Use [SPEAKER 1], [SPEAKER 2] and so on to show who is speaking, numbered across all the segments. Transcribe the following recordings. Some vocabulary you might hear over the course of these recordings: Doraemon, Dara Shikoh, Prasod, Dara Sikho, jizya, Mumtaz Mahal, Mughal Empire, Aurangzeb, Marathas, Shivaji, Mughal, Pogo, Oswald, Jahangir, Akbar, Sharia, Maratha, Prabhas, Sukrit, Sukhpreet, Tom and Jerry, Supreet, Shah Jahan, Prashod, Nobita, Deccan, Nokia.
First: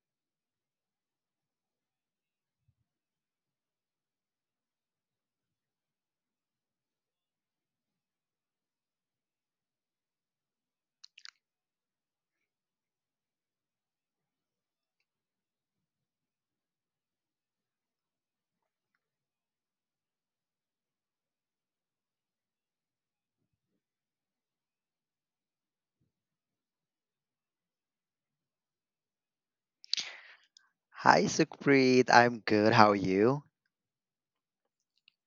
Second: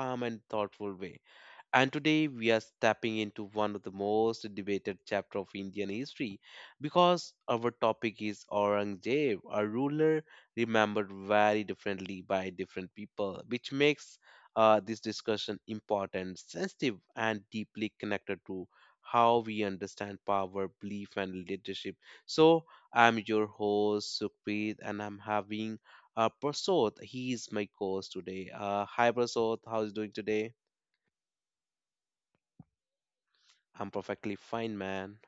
[SPEAKER 1] calm and thoughtful way. And today we are stepping into one of the most debated chapter of Indian history because our topic is Aurangzeb, a ruler remembered very differently by different people, which makes this discussion important, sensitive, and deeply connected to how we understand power, belief, and leadership. So I'm your host Sukhpreet, and I'm having Prasod. He is my co-host today. Hi Prasod, how's doing today?
[SPEAKER 2] Hi, Sukhpreet. I'm good. How are you?
[SPEAKER 1] I'm perfectly fine, man.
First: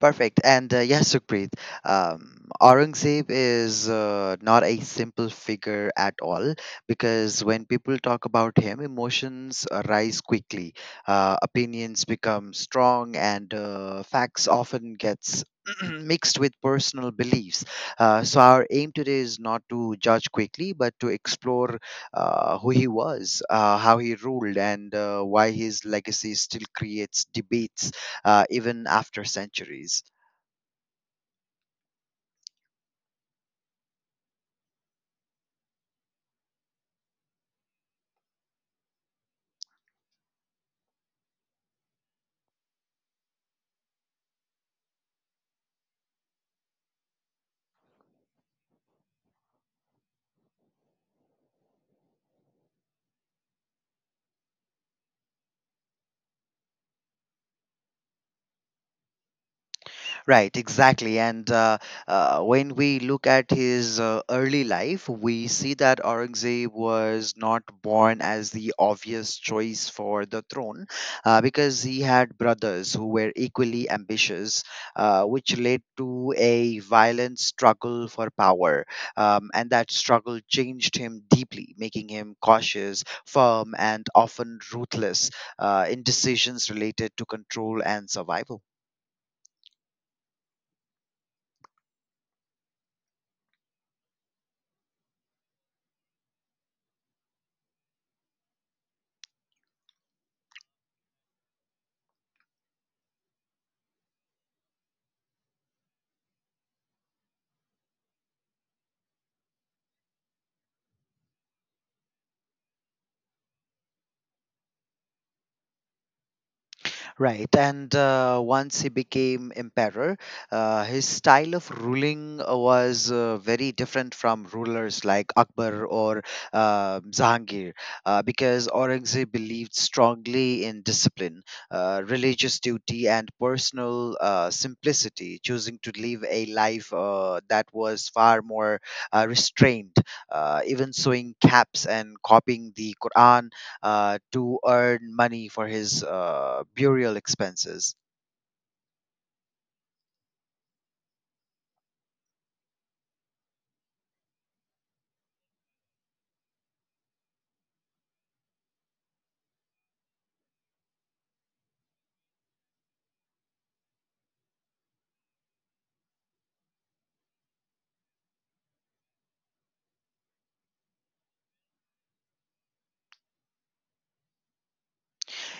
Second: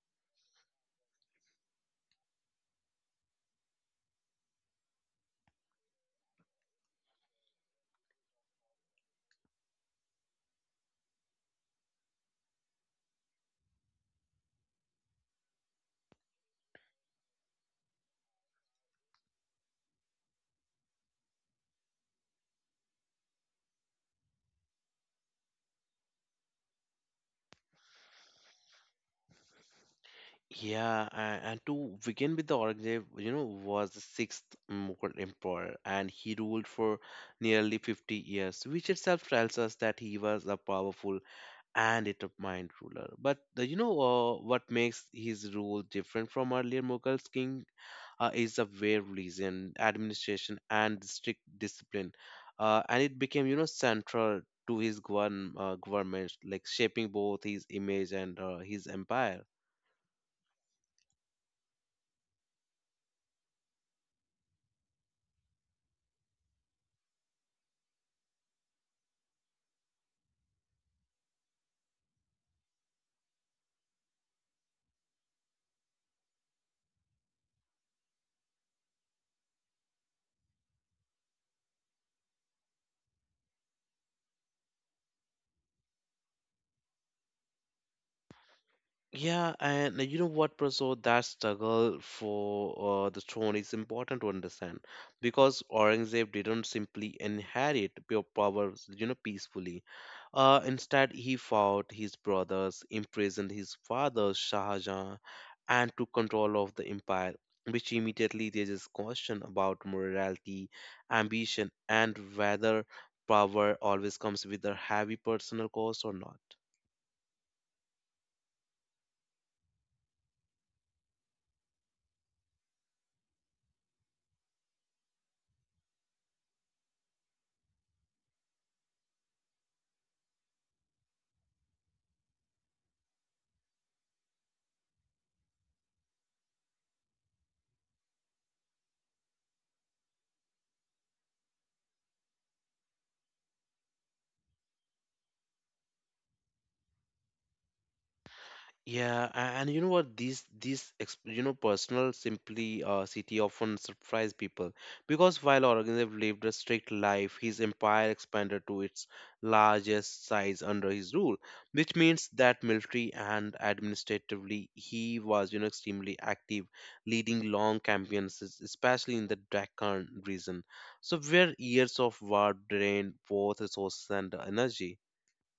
[SPEAKER 2] Perfect. And yes, Sukhpreet, Aurangzeb is not a simple figure at all because when people talk about him, emotions rise quickly, opinions become strong, and facts often gets mixed with personal beliefs. So our aim today is not to judge quickly, but to explore who he was, how he ruled, and why his legacy still creates debates even after centuries.
[SPEAKER 1] Yeah, and to begin with, the Aurangzeb, you know, was the sixth Mughal emperor, and he ruled for nearly 50 years, which itself tells us that he was a powerful and it a mind ruler. But the, you know what makes his rule different from earlier Mughals king is the way religion, administration, and strict discipline, and it became you know central to his government, like shaping both his image and his empire.
[SPEAKER 2] Right, exactly. And When we look at his early life, we see that Aurangzeb was not born as the obvious choice for the throne because he had brothers who were equally ambitious, which led to a violent struggle for power. And that struggle changed him deeply, making him cautious, firm, and often ruthless in decisions related to control and survival.
[SPEAKER 1] Yeah, and you know what, Praso, that struggle for the throne is important to understand because Aurangzeb didn't simply inherit pure power, you know, peacefully. Instead, he fought his brothers, imprisoned his father, Shah Jahan, and took control of the empire, which immediately raises question about morality, ambition, and whether power always comes with a heavy personal cost or not.
[SPEAKER 2] Right, and once he became emperor, his style of ruling was very different from rulers like Akbar or Jahangir, because Aurangzeb believed strongly in discipline, religious duty, and personal simplicity, choosing to live a life that was far more restrained, even sewing caps and copying the Quran to earn money for his burial expenses.
[SPEAKER 1] And you know what? You know personal simply city often surprise people because while Aurangzeb lived a strict life, his empire expanded to its largest size under his rule, which means that military and administratively he was you know extremely active, leading long campaigns, especially in the Deccan region, so where years of war drained both resources and energy.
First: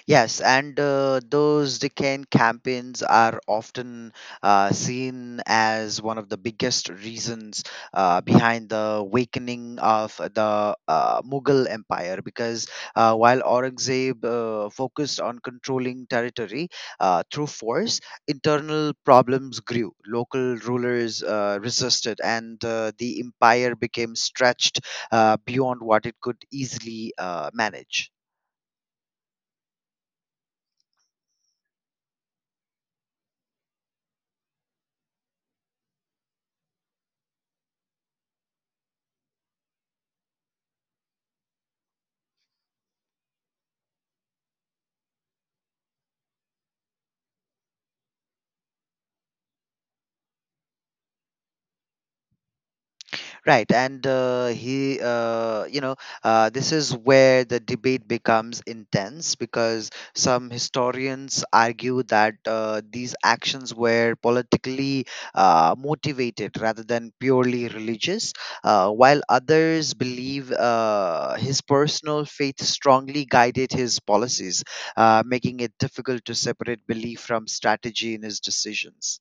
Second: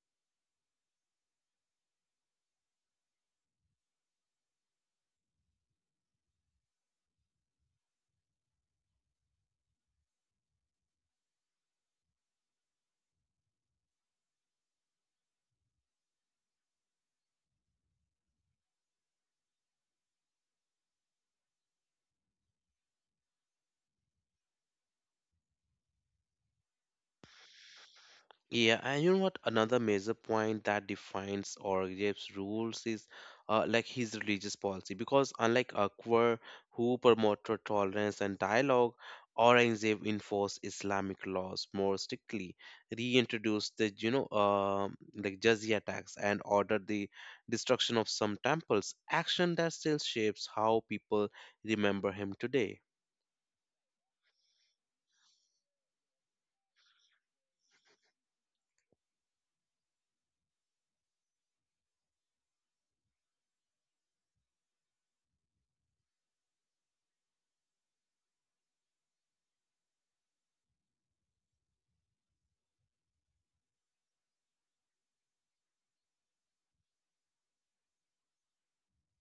[SPEAKER 2] Yes, and those deccan campaigns are often seen as one of the biggest reasons behind the awakening of the Mughal Empire. Because while Aurangzeb focused on controlling territory through force, internal problems grew. Local rulers resisted, and the empire became stretched beyond what it could easily manage.
[SPEAKER 1] Yeah, and you know what? Another major point that defines Orgev's rules is like his religious policy, because unlike Akbar, who promoted tolerance and dialogue, Aurangzeb enforced Islamic laws more strictly, reintroduced the you know like jizya tax, and ordered the destruction of some temples. Action that still shapes how people remember him today.
[SPEAKER 2] Right, and this is where the debate becomes intense because some historians argue that these actions were politically motivated rather than purely religious, while others believe his personal faith strongly guided his policies, making it difficult to separate belief from strategy in his decisions.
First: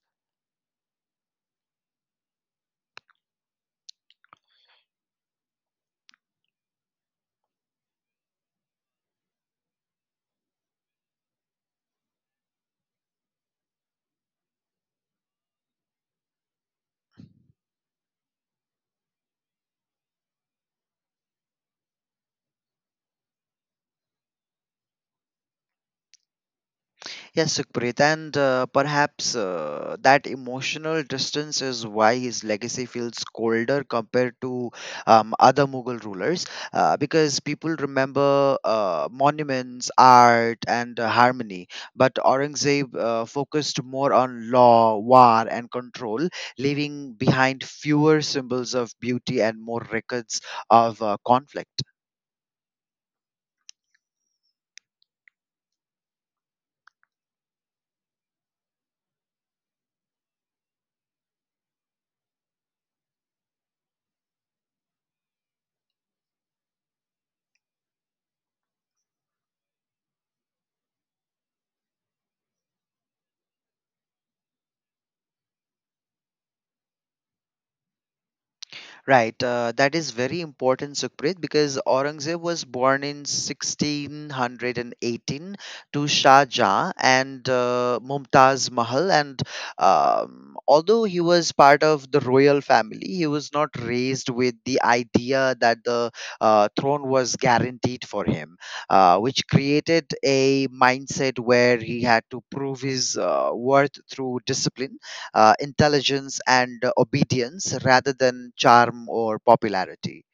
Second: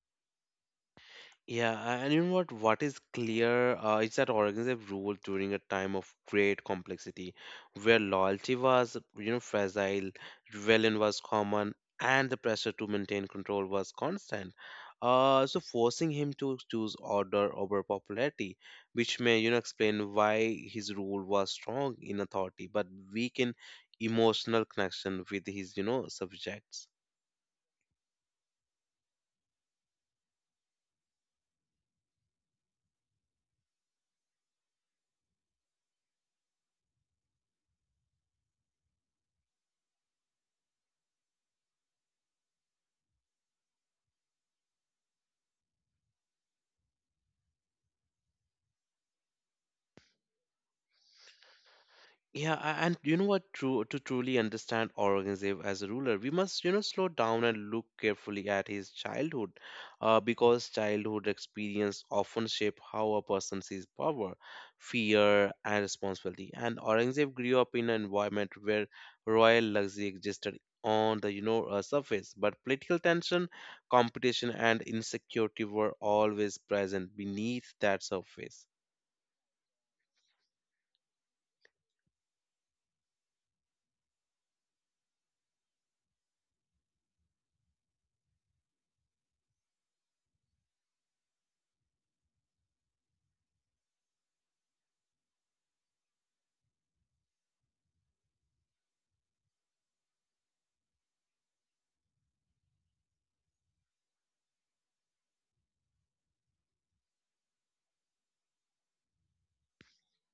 [SPEAKER 1] And you know what? What is clear is that organism ruled during a time of great complexity, where loyalty was, you know, fragile, rebellion was common, and the pressure to maintain control was constant. So forcing him to choose order over popularity, which may, you know, explain why his rule was strong in authority but weak in emotional connection with his, you know, subjects.
[SPEAKER 2] Yes, Sukrit, and perhaps that emotional distance is why his legacy feels colder compared to other Mughal rulers, because people remember monuments, art, and harmony. But Aurangzeb focused more on law, war, and control, leaving behind fewer symbols of beauty and more records of conflict.
[SPEAKER 1] And you know what? To truly understand Aurangzeb as a ruler, we must, you know, slow down and look carefully at his childhood, because childhood experience often shape how a person sees power, fear, and responsibility. And Aurangzeb grew up in an environment where royal luxury existed on the, you know, surface, but political tension, competition, and insecurity were always present beneath that surface.
[SPEAKER 2] Right, that is very important, Sukhpreet, because Aurangzeb was born in 1618 to Shah Jahan and Mumtaz Mahal. And Although he was part of the royal family, he was not raised with the idea that the throne was guaranteed for him, which created a mindset where he had to prove his worth through discipline intelligence and obedience rather than charm or popularity.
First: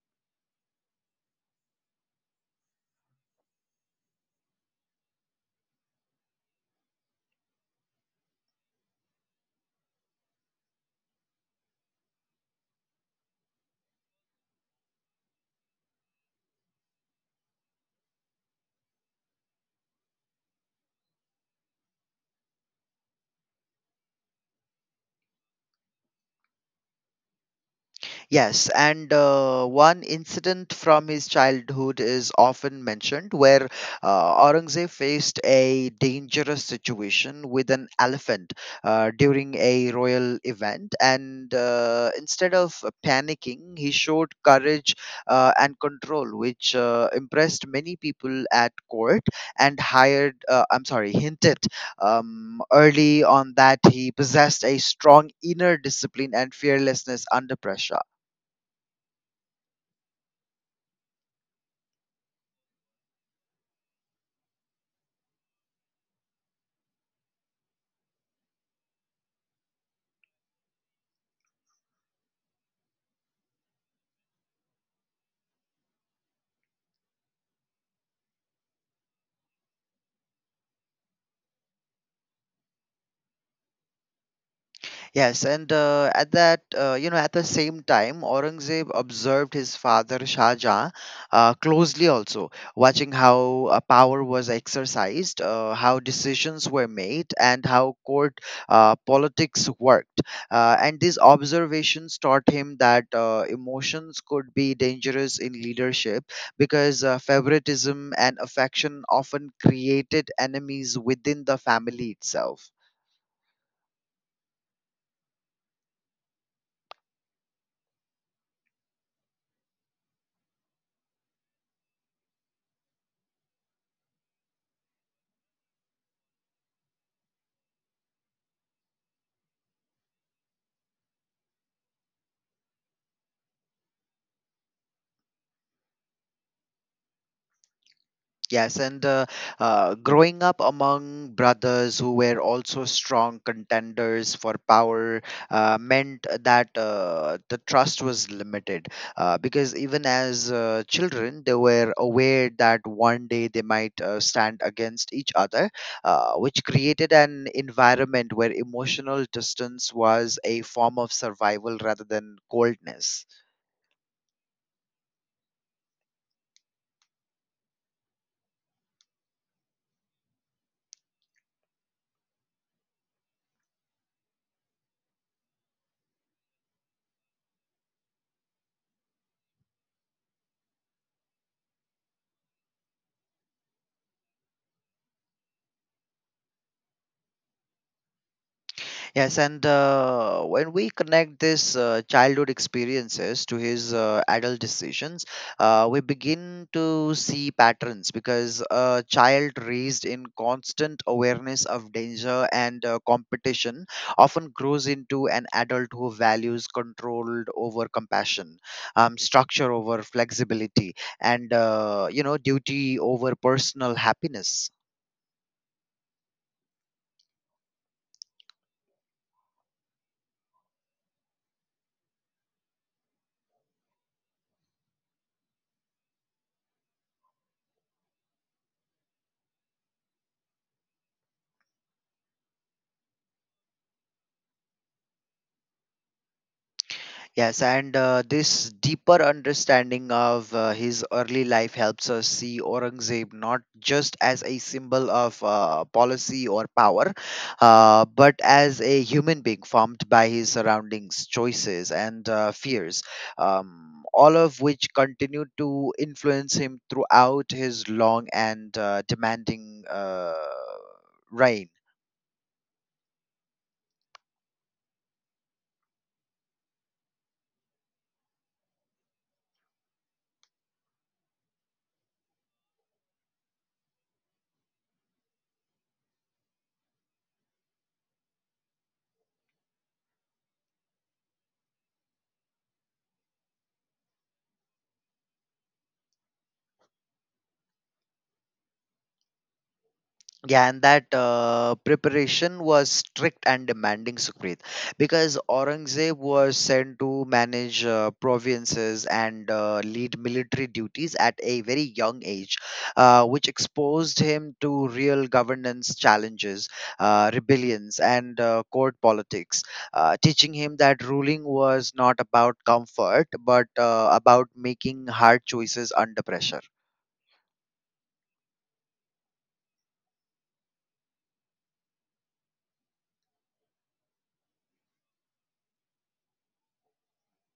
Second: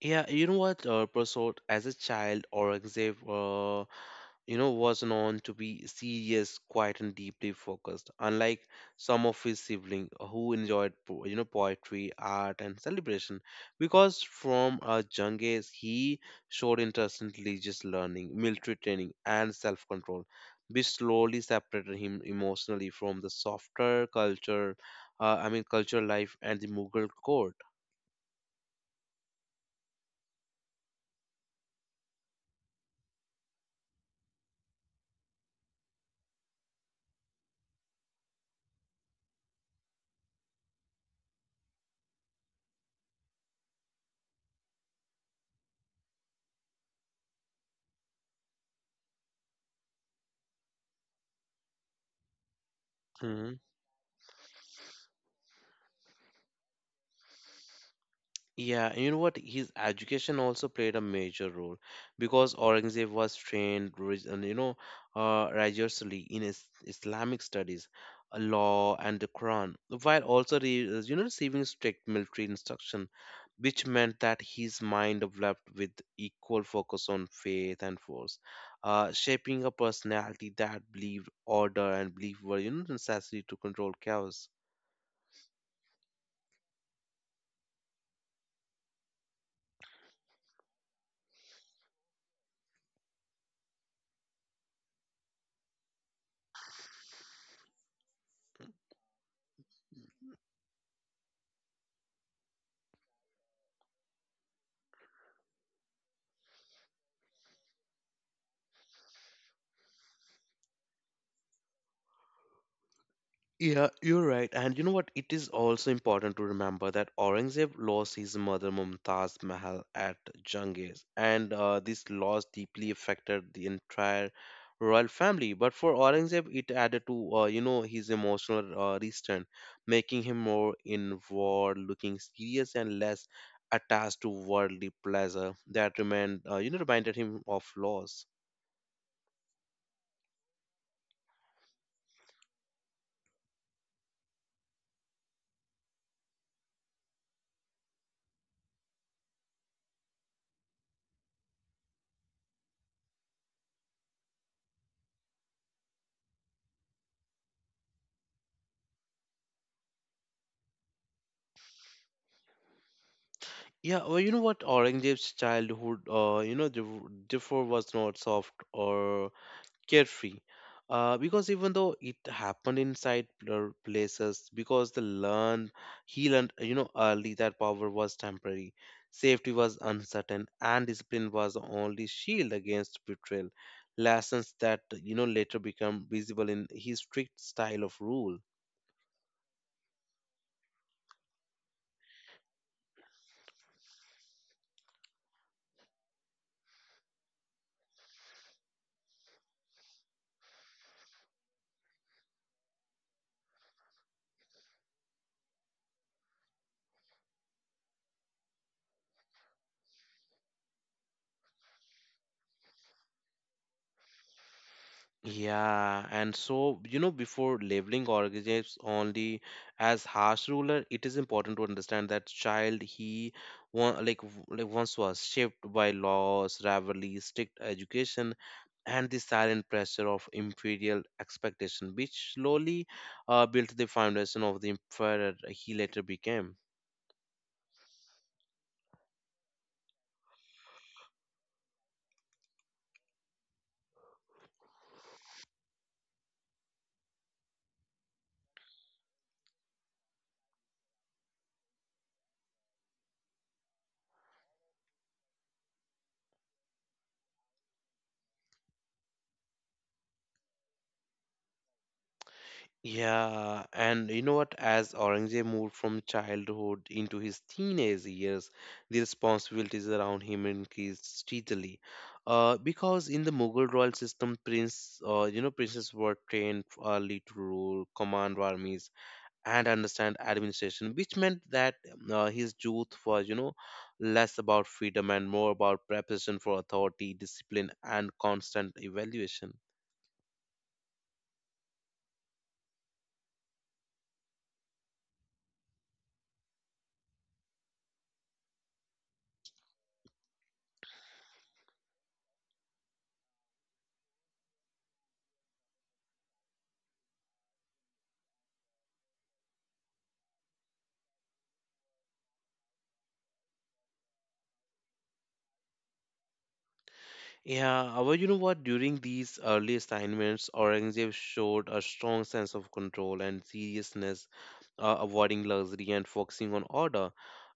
[SPEAKER 1] Yeah, you know what? Prasad, as a child, Aurangzeb, you know, was known to be serious, quiet, and deeply focused. Unlike some of his siblings who enjoyed, you know, poetry, art, and celebration, because from a young age he showed interest in religious learning, military training, and self-control, which slowly separated him emotionally from the softer culture, I mean, cultural life and the Mughal court.
[SPEAKER 2] Yes, and one incident from his childhood is often mentioned where Aurangzeb faced a dangerous situation with an elephant during a royal event. And instead of panicking, he showed courage and control, which impressed many people at court and hinted early on that he possessed a strong inner discipline and fearlessness under pressure.
[SPEAKER 1] Yeah, and you know what? His education also played a major role because Aurangzeb was trained, you know, rigorously in is Islamic studies, law, and the Quran, while also, re you know, receiving strict military instruction, which meant that his mind developed with equal focus on faith and force, shaping a personality that believed order and belief were, you know, necessary to control chaos.
[SPEAKER 2] Yes, and at that, you know, at the same time, Aurangzeb observed his father Shah Jahan closely also, watching how power was exercised, how decisions were made, and how court politics worked. And these observations taught him that emotions could be dangerous in leadership because favoritism and affection often created enemies within the family itself.
[SPEAKER 1] Yeah, you're right. And you know what? It is also important to remember that Aurangzeb lost his mother Mumtaz Mahal at Jungis, and this loss deeply affected the entire royal family. But for Aurangzeb, it added to you know his emotional restraint, making him more inward, looking serious and less attached to worldly pleasure. That remained you know reminded him of loss.
[SPEAKER 2] Yes, and Growing up among brothers who were also strong contenders for power meant that the trust was limited. Because even as children, they were aware that one day they might stand against each other, which created an environment where emotional distance was a form of survival rather than coldness.
[SPEAKER 1] Yeah, well, you know what? Aurangzeb's childhood, you know, differ was not soft or carefree, because even though it happened inside places, because the learned he learned, you know, early that power was temporary, safety was uncertain, and discipline was the only shield against betrayal. Lessons that you know later become visible in his strict style of rule.
[SPEAKER 2] Yes, and when we connect this childhood experiences to his adult decisions, we begin to see patterns because a child raised in constant awareness of danger and competition often grows into an adult who values control over compassion, structure over flexibility, and duty over personal happiness.
[SPEAKER 1] Yeah, and so, you know, before labeling organisms only as harsh ruler, it is important to understand that child he one like like once was shaped by laws, rivalry, strict education, and the silent pressure of imperial expectation, which slowly built the foundation of the emperor he later became.
[SPEAKER 2] Yes, and this deeper understanding of his early life helps us see Aurangzeb not just as a symbol of policy or power, but as a human being formed by his surroundings, choices, and fears, all of which continued to influence him throughout his long and demanding reign.
[SPEAKER 1] Yeah, and you know what? As Aurangzeb moved from childhood into his teenage years, the responsibilities around him increased steadily. Because in the Mughal royal system, you know, princes were trained early to rule, command armies, and understand administration, which meant that his youth was, you know, less about freedom and more about preparation for authority, discipline, and constant evaluation.
[SPEAKER 2] Yeah, and that preparation was strict and demanding, Sucrit, because Aurangzeb was sent to manage provinces and lead military duties at a very young age, which exposed him to real governance challenges, rebellions, and court politics, teaching him that ruling was not about comfort but about making hard choices under pressure.
[SPEAKER 1] Yeah, well, you know what? During these early assignments, Aurangzeb showed a strong sense of control and seriousness, avoiding luxury and focusing on order,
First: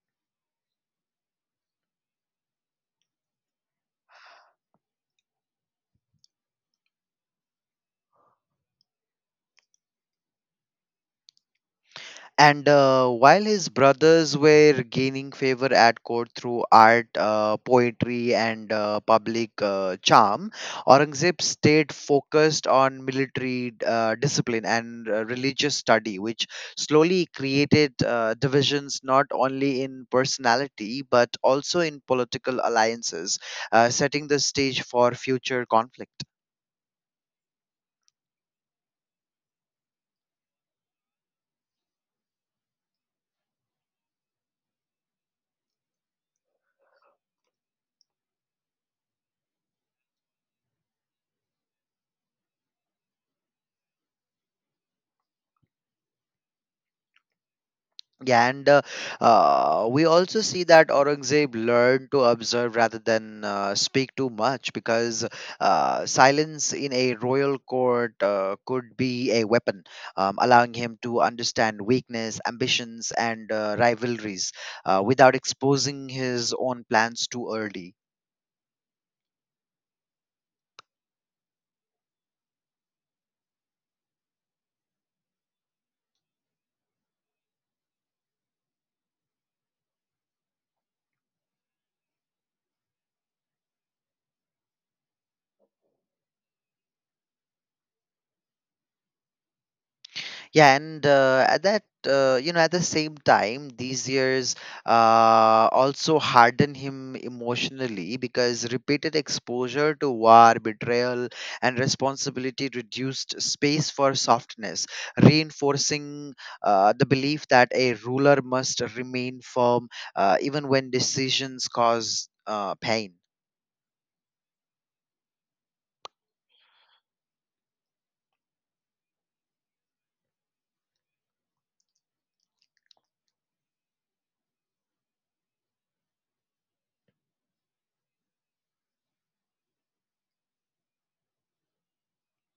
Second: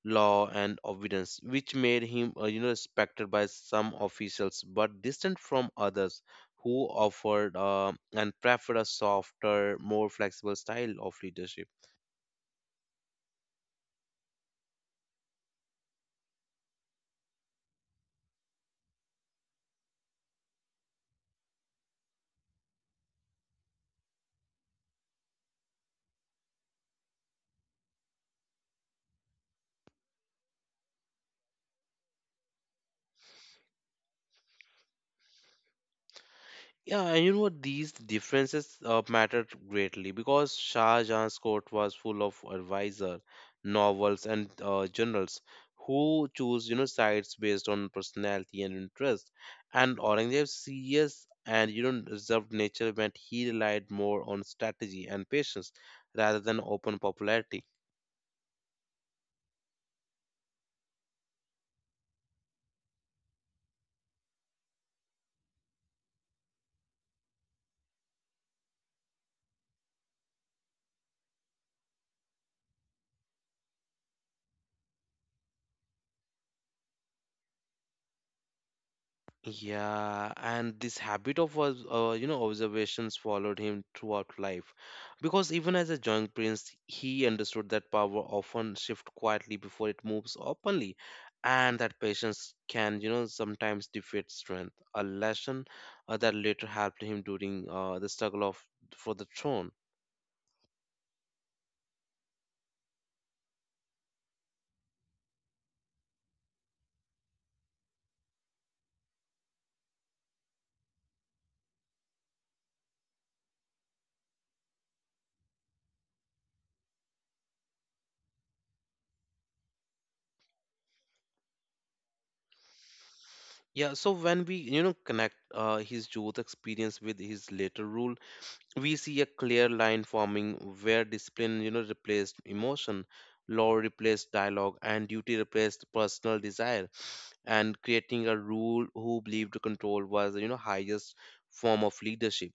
[SPEAKER 1] law, and obedience, which made him, you know, respected by some officials but distant from others who offered and preferred a softer, more flexible style of leadership.
[SPEAKER 2] And while his brothers were gaining favor at court through art, poetry, and public charm, Aurangzeb stayed focused on military discipline and religious study, which slowly created divisions not only in personality but also in political alliances, setting the stage for future conflict.
[SPEAKER 1] Yeah, and you know what? These differences mattered greatly because Shah Jahan's court was full of advisor, novels, and journals who choose you know sides based on personality and interest. And Aurangzeb's serious and you know reserved nature meant he relied more on strategy and patience rather than open popularity.
[SPEAKER 2] Yeah, and We also see that Aurangzeb learned to observe rather than speak too much because silence in a royal court could be a weapon, allowing him to understand weakness, ambitions, and rivalries without exposing his own plans too early.
[SPEAKER 1] Yeah, and this habit of was you know observations followed him throughout life, because even as a young prince, he understood that power often shifts quietly before it moves openly, and that patience can you know sometimes defeat strength. A lesson that later helped him during the struggle of for the throne.
[SPEAKER 2] Yeah and at that you know At the same time, these years also harden him emotionally because repeated exposure to war, betrayal and responsibility reduced space for softness, reinforcing the belief that a ruler must remain firm even when decisions cause pain.
[SPEAKER 1] Yeah, so when we you know connect his youth experience with his later rule, we see a clear line forming where discipline you know replaced emotion, law replaced dialogue and duty replaced personal desire, and creating a rule who believed control was you know highest form of leadership.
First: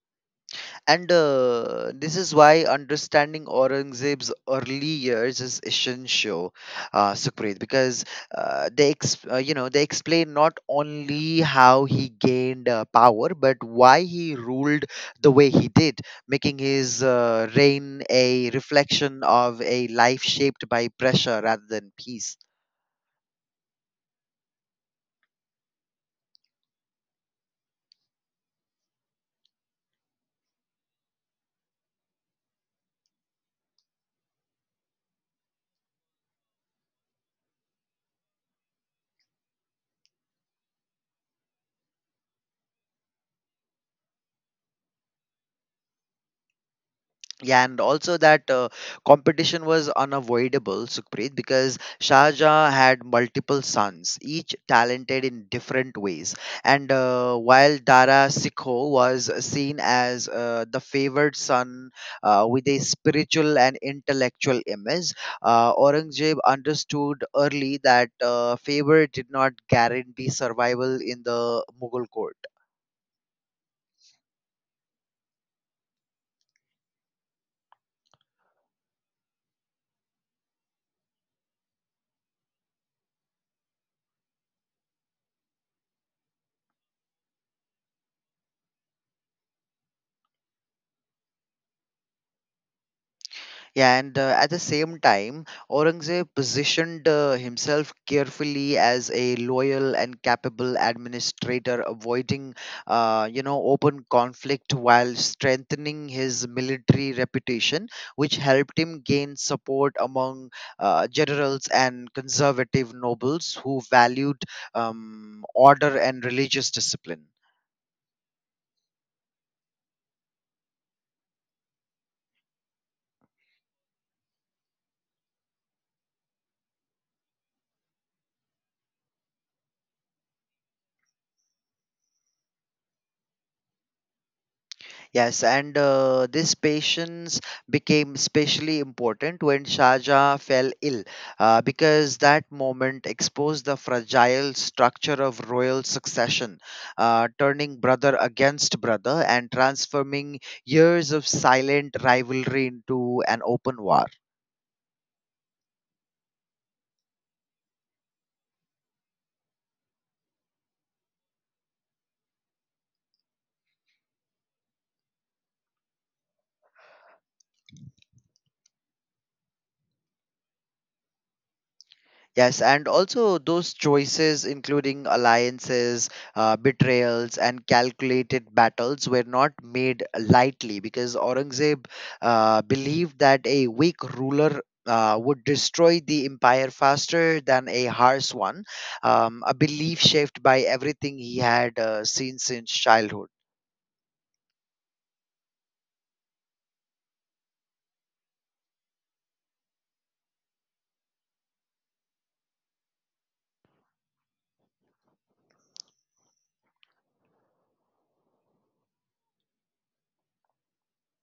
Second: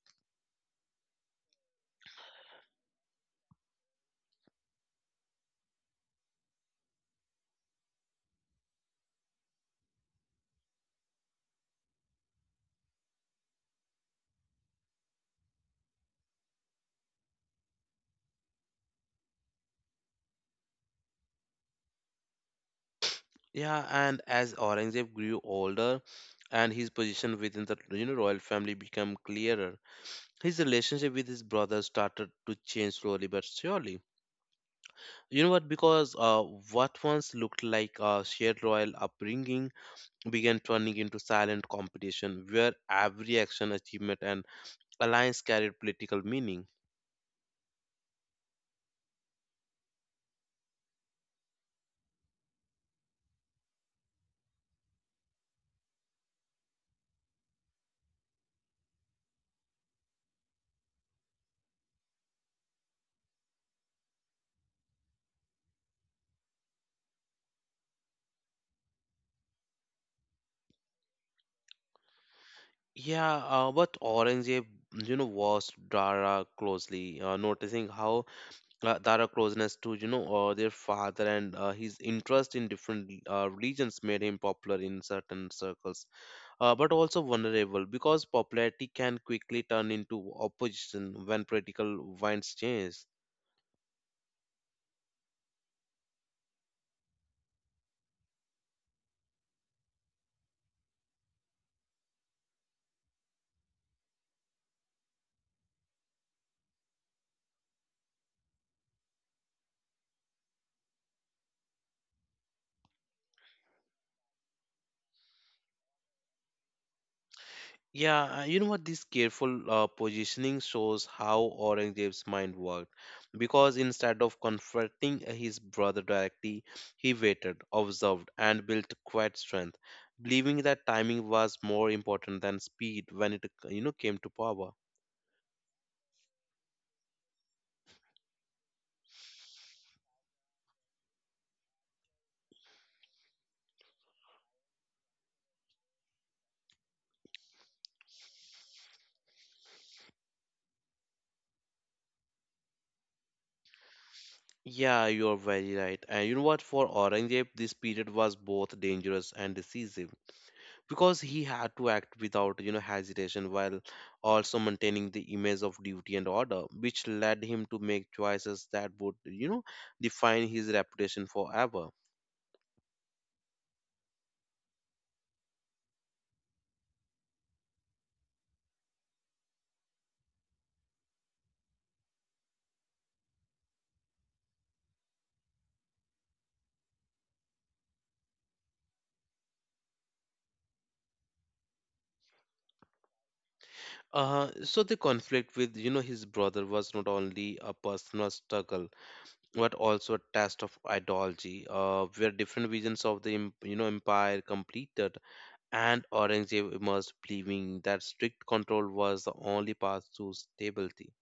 [SPEAKER 2] And this is why understanding Aurangzeb's early years is essential, Sukhpreet, because they, ex- you know, they explain not only how he gained power, but why he ruled the way he did, making his reign a reflection of a life shaped by pressure rather than peace.
[SPEAKER 1] Yeah, and as Aurangzeb grew older and his position within the you know royal family became clearer, his relationship with his brothers started to change slowly but surely. You know what? Because what once looked like a shared royal upbringing began turning into silent competition where every action, achievement, and alliance carried political meaning.
[SPEAKER 2] Yeah, and also that competition was unavoidable, Sukhpreet, because Shah Jahan had multiple sons, each talented in different ways. And while Dara Sikho was seen as the favored son with a spiritual and intellectual image, Aurangzeb understood early that favor did not guarantee survival in the Mughal court.
[SPEAKER 1] Yeah, but Aurangzeb, you know, watched Dara closely, noticing how Dara closeness to, you know, their father and his interest in different religions made him popular in certain circles, but also vulnerable because popularity can quickly turn into opposition when political winds change.
[SPEAKER 2] Yeah, and at the same time, Aurangzeb positioned himself carefully as a loyal and capable administrator, avoiding, open conflict while strengthening his military reputation, which helped him gain support among generals and conservative nobles who valued order and religious discipline.
[SPEAKER 1] Yeah, you know what? This careful positioning shows how Aurangzeb's mind worked. Because instead of confronting his brother directly, he waited, observed, and built quiet strength, believing that timing was more important than speed when it, you know, came to power.
[SPEAKER 2] Yes, and this patience became especially important when Shahjahan fell ill, because that moment exposed the fragile structure of royal succession, turning brother against brother and transforming years of silent rivalry into an open war.
[SPEAKER 1] Yeah, you're very right. And you know what? For Aurangzeb, this period was both dangerous and decisive because he had to act without you know hesitation while also maintaining the image of duty and order, which led him to make choices that would you know define his reputation forever.
[SPEAKER 2] Yes, and also those choices, including alliances, betrayals, and calculated battles, were not made lightly because Aurangzeb believed that a weak ruler would destroy the empire faster than a harsh one, a belief shaped by everything he had seen since childhood.
[SPEAKER 1] So the conflict with you know his brother was not only a personal struggle but also a test of ideology, where different visions of the you know empire completed, and Aurangzeb emerged believing that strict control was the only path to stability.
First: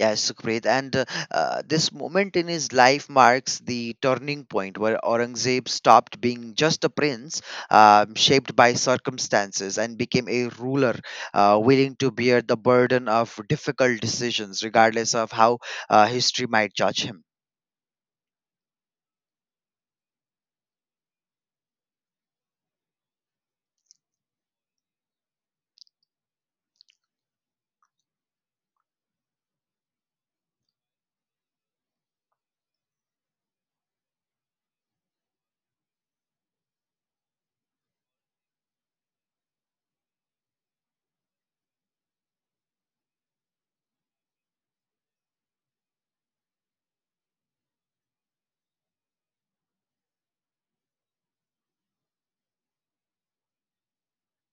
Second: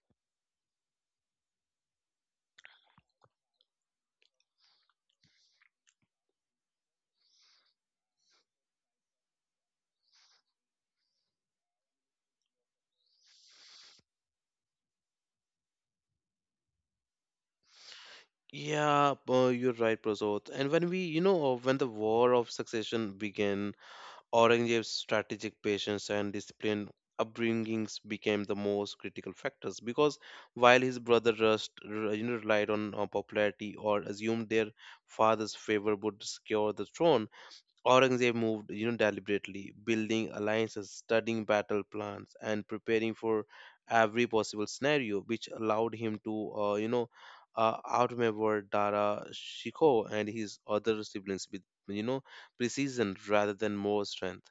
[SPEAKER 2] Yeah, Sukhpreet. And This moment in his life marks the turning point where Aurangzeb stopped being just a prince, shaped by circumstances, and became a ruler willing to bear the burden of difficult decisions, regardless of how history might judge him.
[SPEAKER 1] Yeah, you're right, Prasad. And when we, you know, when the war of succession began, Aurangzeb's strategic patience and disciplined upbringings became the most critical factors because while his brother you know, relied on popularity or assumed their father's favor would secure the throne, Aurangzeb moved, you know, deliberately, building alliances, studying battle plans, and preparing for every possible scenario, which allowed him to, you know, outmaneuver Dara Shikoh and his other siblings with, you know, precision rather than more strength.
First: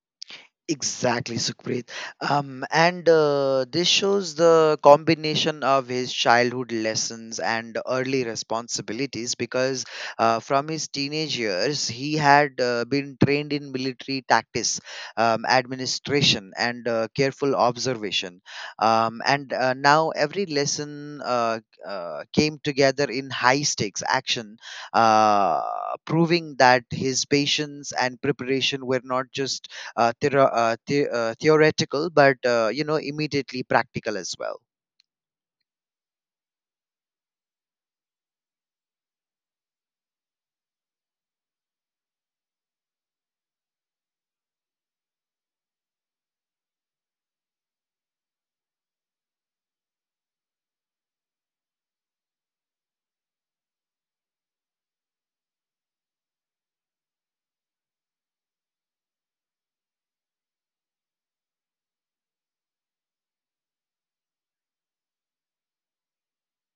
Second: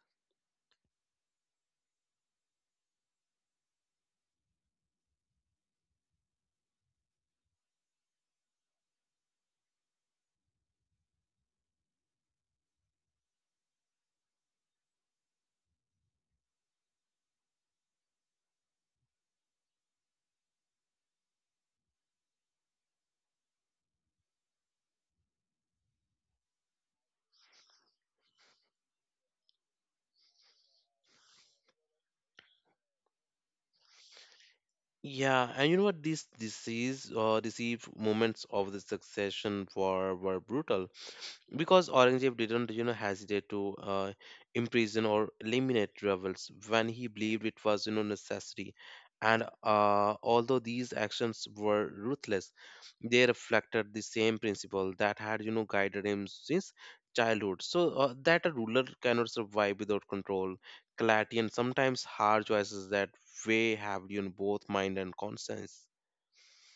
[SPEAKER 2] Exactly, Sukhpreet. And This shows the combination of his childhood lessons and early responsibilities because from his teenage years, he had been trained in military tactics, administration, and careful observation. And Now every lesson came together in high stakes action, uh, proving that his patience and preparation were not just theoretical, but immediately practical as well.
[SPEAKER 1] Yeah, and you know what? These deceived moments of the succession war were brutal because Aurangzeb didn't you know hesitate to imprison or eliminate rebels when he believed it was you know necessary, and although these actions were ruthless, they reflected the same principle that had you know guided him since childhood, so that a ruler cannot survive without control, clarity, and sometimes hard choices that weigh heavily on both mind and conscience.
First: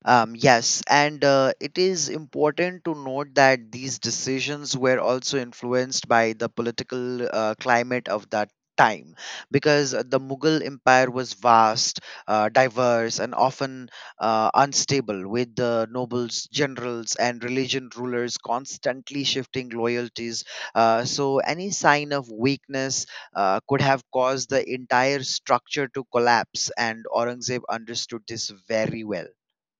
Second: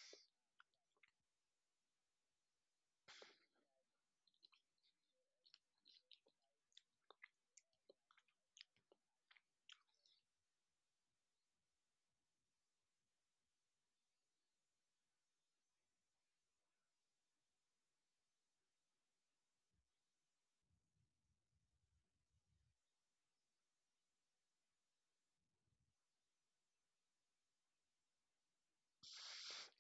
[SPEAKER 2] Yes, and it is important to note that these decisions were also influenced by the political climate of that time because the Mughal Empire was vast, diverse, and often unstable, with the nobles, generals, and religion rulers constantly shifting loyalties. So any sign of weakness could have caused the entire structure to collapse, and Aurangzeb understood this very well.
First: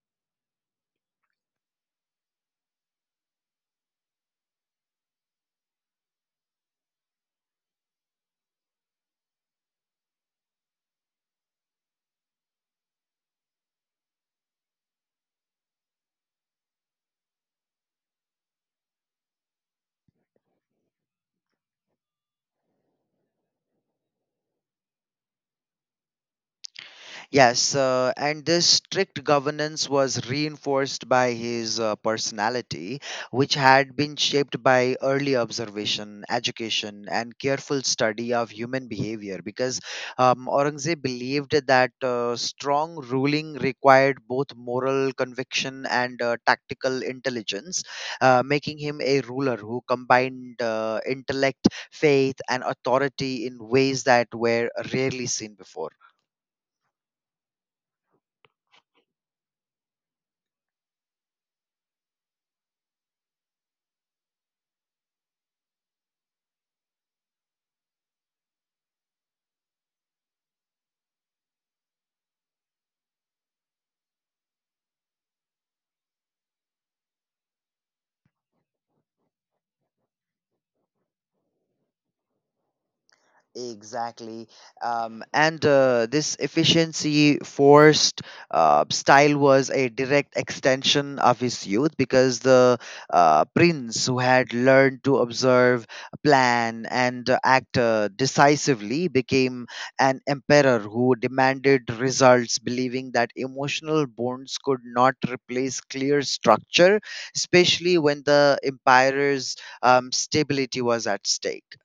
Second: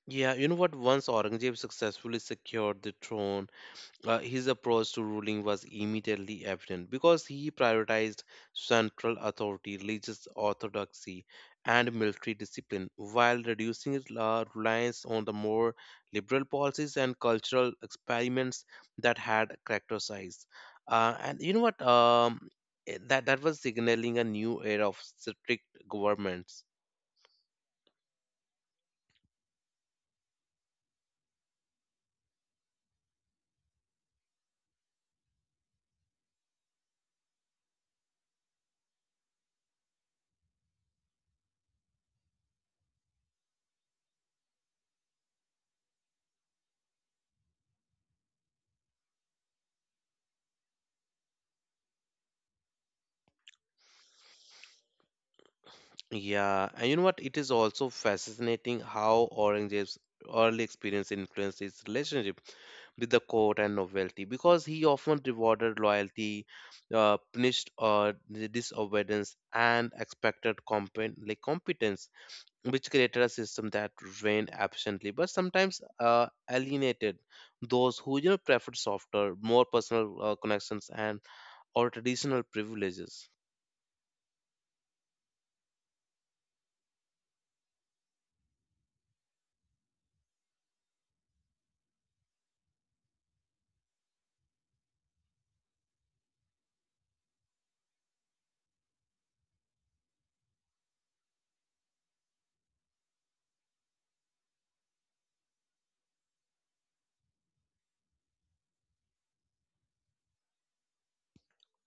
[SPEAKER 1] Yeah, you know what? Once Aurangzeb successfully secured the throne, his approach to ruling was immediately evident because he prioritized central authority, religious orthodoxy, and military discipline while reducing its reliance on the more liberal policies and cultural experiments that had characterized. And you know what? That was signaling a new era of strict governments.
[SPEAKER 2] Yes, and this strict governance was reinforced by his personality, which had been shaped by early observation, education, and careful study of human behavior. Because Aurangzeb believed that strong ruling required both moral conviction and tactical intelligence, making him a ruler who combined intellect, faith, and authority in ways that were rarely seen before.
[SPEAKER 1] Yeah, and you know what? It is also fascinating how Aurangzeb's early experience influenced his relationship with the court and novelty because he often rewarded loyalty, punished the disobedience, and expected competence, which created a system that reigned absently but sometimes alienated those who preferred softer, more personal connections and or traditional privileges.
[SPEAKER 2] Exactly. And This efficiency forced style was a direct extension of his youth because the prince, who had learned to observe, plan, and act decisively, became an emperor who demanded results, believing that emotional bonds could not replace clear structure, especially when the empire's stability was at stake.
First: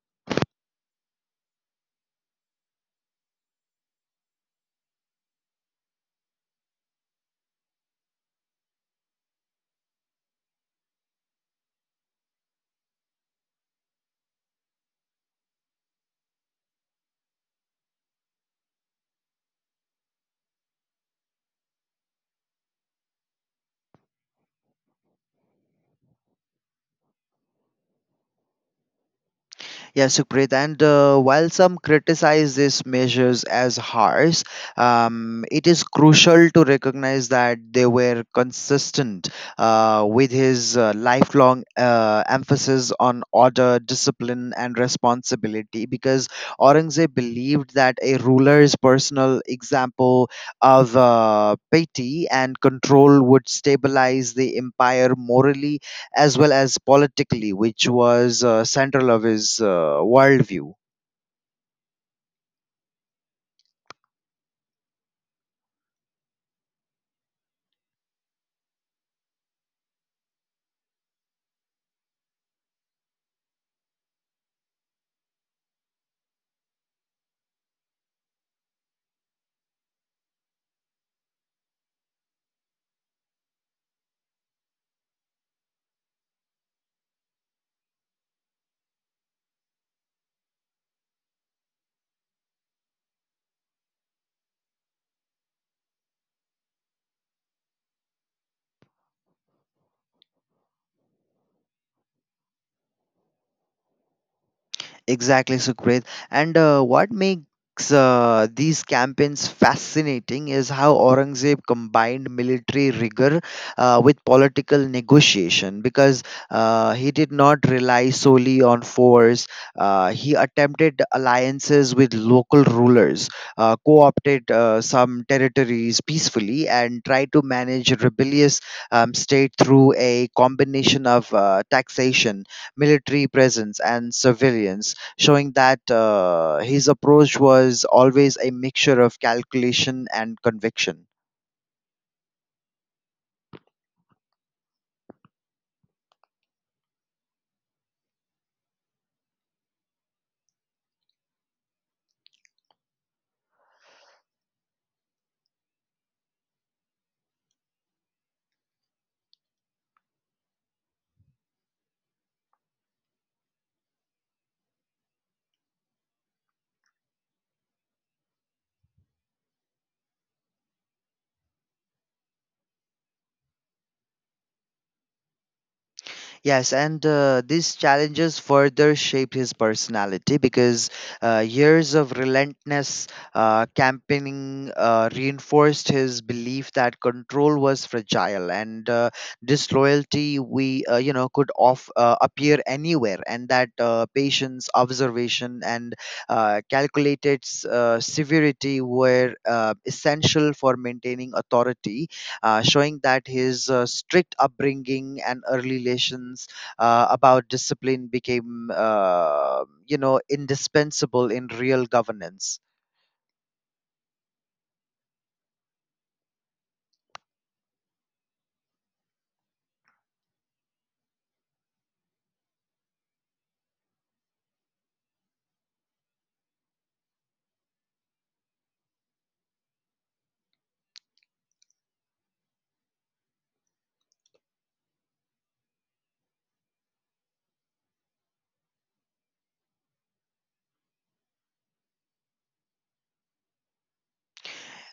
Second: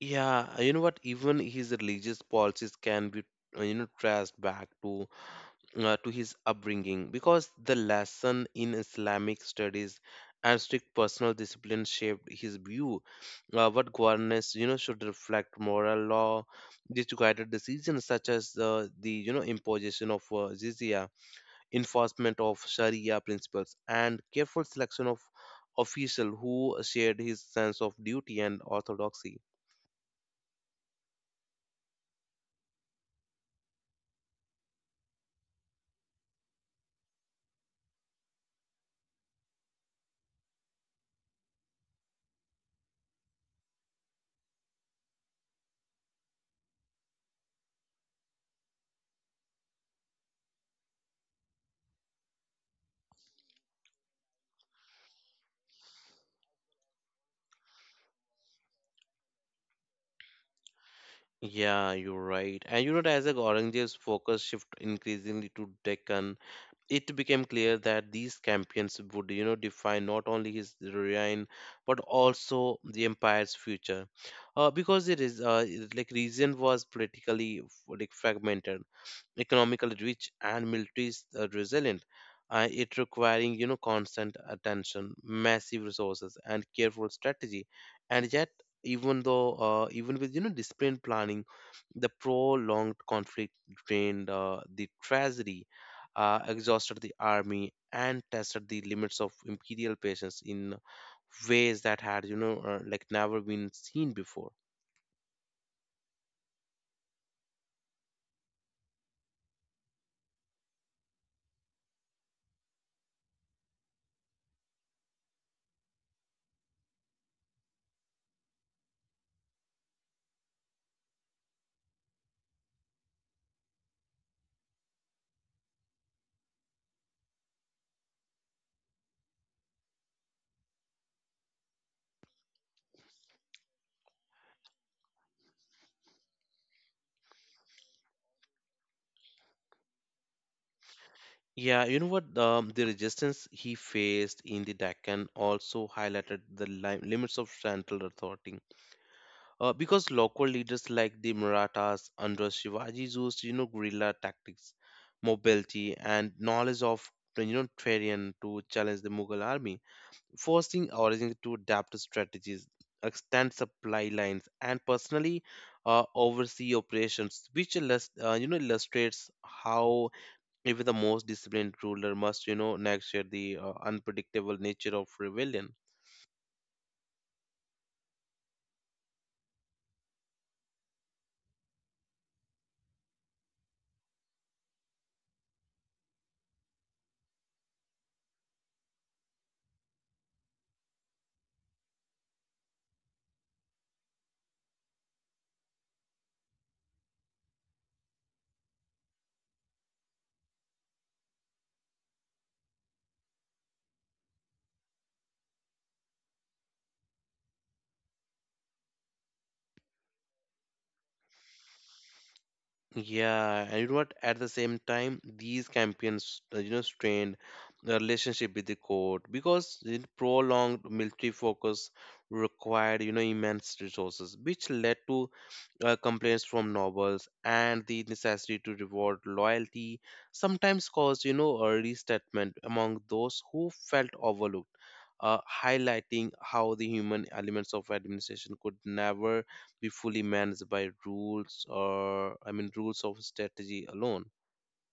[SPEAKER 1] Yeah, you know what? Even his religious policies can be traced back to to his upbringing because the lesson in Islamic studies and strict personal discipline shaped his view what governance should reflect moral law. These guided decisions such as the you know imposition of jizya, enforcement of sharia principles, and careful selection of official who shared his sense of duty and orthodoxy.
[SPEAKER 2] Yeah, Sukrit. And while some criticize these measures as harsh, it is crucial to recognize that they were consistent with his lifelong emphasis on order, discipline, and responsibility because Aurangzeb believed that a ruler's personal example of piety and control would stabilize the empire morally as well as politically, which was central of his worldview.
[SPEAKER 1] Yeah, you're right. And as the Aurangzeb's focus shift increasingly to Deccan, it became clear that these campaigns would define not only his reign but also the empire's future, because it is it- like region was politically fragmented, economically rich, and militaries resilient. It requiring constant attention, massive resources, and careful strategy. And yet, even though even with disciplined planning, the prolonged conflict drained the treasury, exhausted the army, and tested the limits of imperial patience in ways that had never been seen before.
[SPEAKER 2] Exactly, Sukrit. And what makes these campaigns fascinating is how Aurangzeb combined military rigor with political negotiation because he did not rely solely on force. He attempted alliances with local rulers, co opted some territories peacefully, and tried to manage a rebellious state through a combination of taxation, military presence, and surveillance, showing that his approach was always a mixture of calculation and conviction.
[SPEAKER 1] Yeah, you know what? The resistance he faced in the Deccan also highlighted the limits of central authority. Because local leaders like the Marathas under Shivaji used, guerrilla tactics, mobility, and knowledge of, terrain to challenge the Mughal army, forcing Aurangzeb to adapt strategies, extend supply lines, and personally oversee operations, which illustrates how even the most disciplined ruler must, nurture the unpredictable nature of rebellion.
[SPEAKER 2] Yes, and these challenges further shaped his personality because years of relentless campaigning reinforced his belief that control was fragile and disloyalty we could off appear anywhere, and that patience, observation, and calculated severity were essential for maintaining authority, showing that his strict upbringing and early lessons about discipline became indispensable in real governance.
[SPEAKER 1] Yeah, and you know what? At the same time, these campaigns, strained the relationship with the court because the prolonged military focus required, immense resources, which led to complaints from novels, and the necessity to reward loyalty sometimes caused a restatement among those who felt overlooked, uh, highlighting how the human elements of administration could never be fully managed by rules or I mean rules of strategy alone.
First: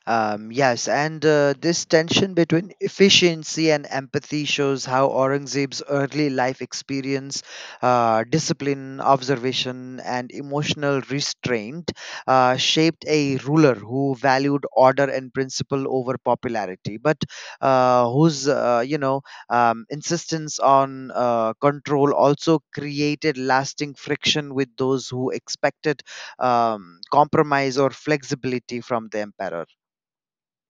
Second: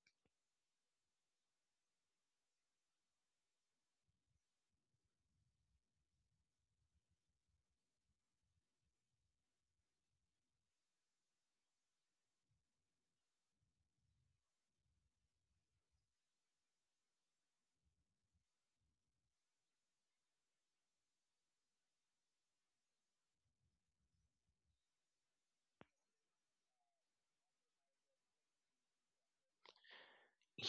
[SPEAKER 2] Yes, and this tension between efficiency and empathy shows how Aurangzeb's early life experience, discipline, observation, and emotional restraint shaped a ruler who valued order and principle over popularity, but whose, insistence on control also created lasting friction with those who expected compromise or flexibility from the emperor.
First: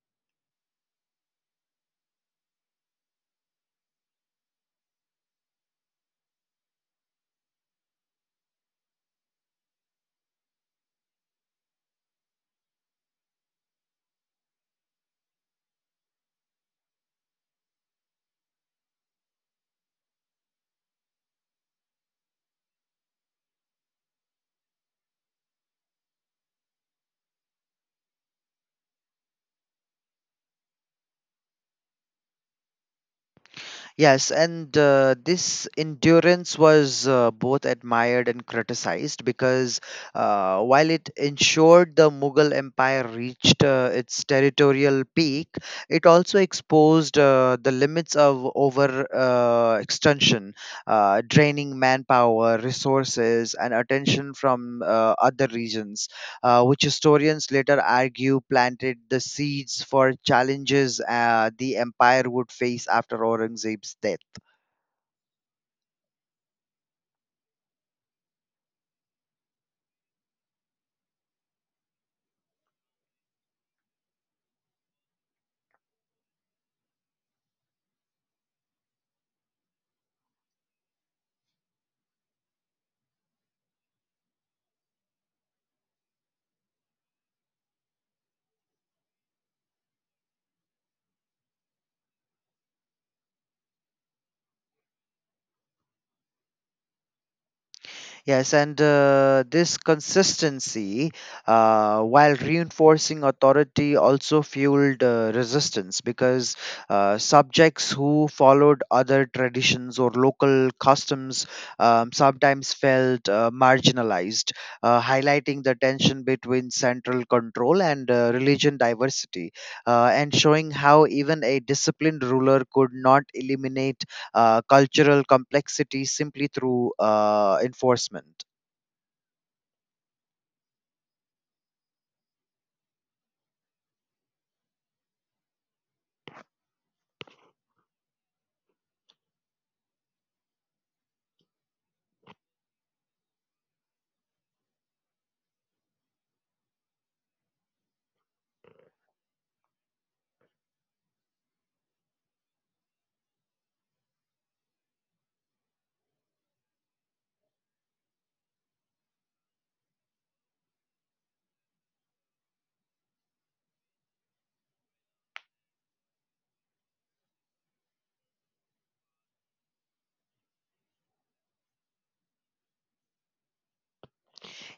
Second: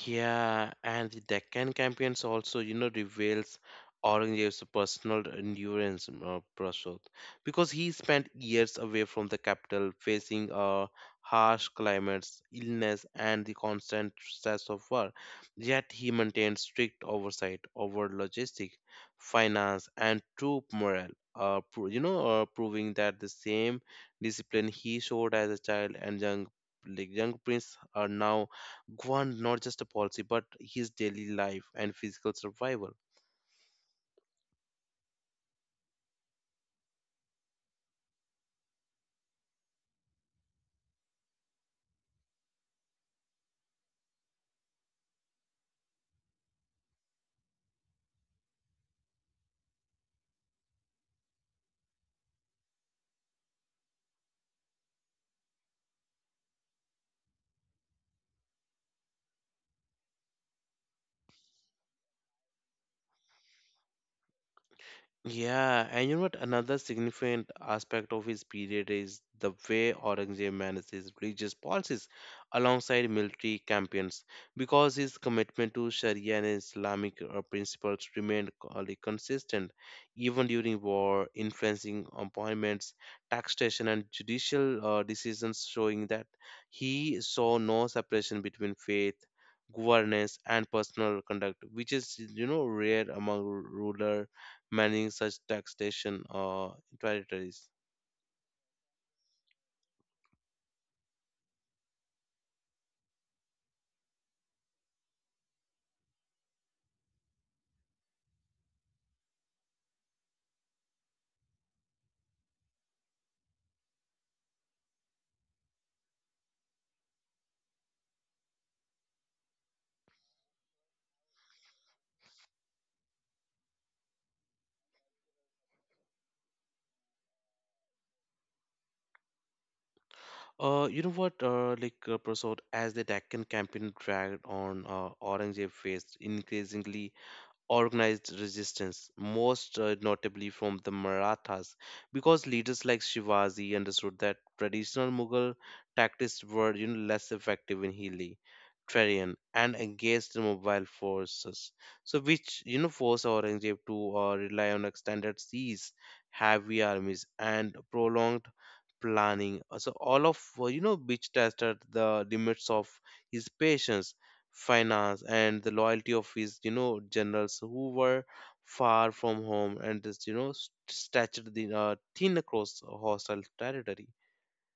[SPEAKER 1] Yeah, and the Deccan campaigns also, reveals Aurangzeb's personal endurance, Prashant, because he spent years away from the capital, facing harsh climates, illness, and the constant stress of war. Yet he maintained strict oversight over logistics, finance, and troop morale. Proving that the same discipline he showed as a child and young, young prince are now governed not just a policy but his daily life and physical survival.
[SPEAKER 2] Yes, and this endurance was both admired and criticized because while it ensured the Mughal Empire reached its territorial peak, it also exposed the limits of over extension, draining manpower, resources, and attention from other regions, which historians later argue planted the seeds for challenges the empire would face after Aurangzeb's death.
[SPEAKER 1] Yeah, and you know what? Another significant aspect of his period is the way Aurangzeb managed his religious policies alongside military campaigns, because his commitment to Sharia and Islamic principles remained consistent even during war, influencing appointments, taxation, and judicial decisions, showing that he saw no separation between faith. Governance and personal conduct, which is rare among ruler managing such taxation territories.
[SPEAKER 2] Yes, and this consistency, while reinforcing authority, also fueled resistance because subjects who followed other traditions or local customs sometimes felt marginalized, highlighting the tension between central control and religion diversity, and showing how even a disciplined ruler could not eliminate cultural complexity simply through enforcement.
[SPEAKER 1] You know what, like Prasad, as the Deccan campaign dragged on, Aurangzeb faced increasingly organized resistance, most notably from the Marathas, because leaders like Shivaji understood that traditional Mughal tactics were less effective in hilly terrain and engaged mobile forces. So, which forced Aurangzeb to rely on extended seas, heavy armies, and prolonged planning. So all of which tested the limits of his patience, finance, and the loyalty of his generals who were far from home and just stretched the, thin across hostile territory.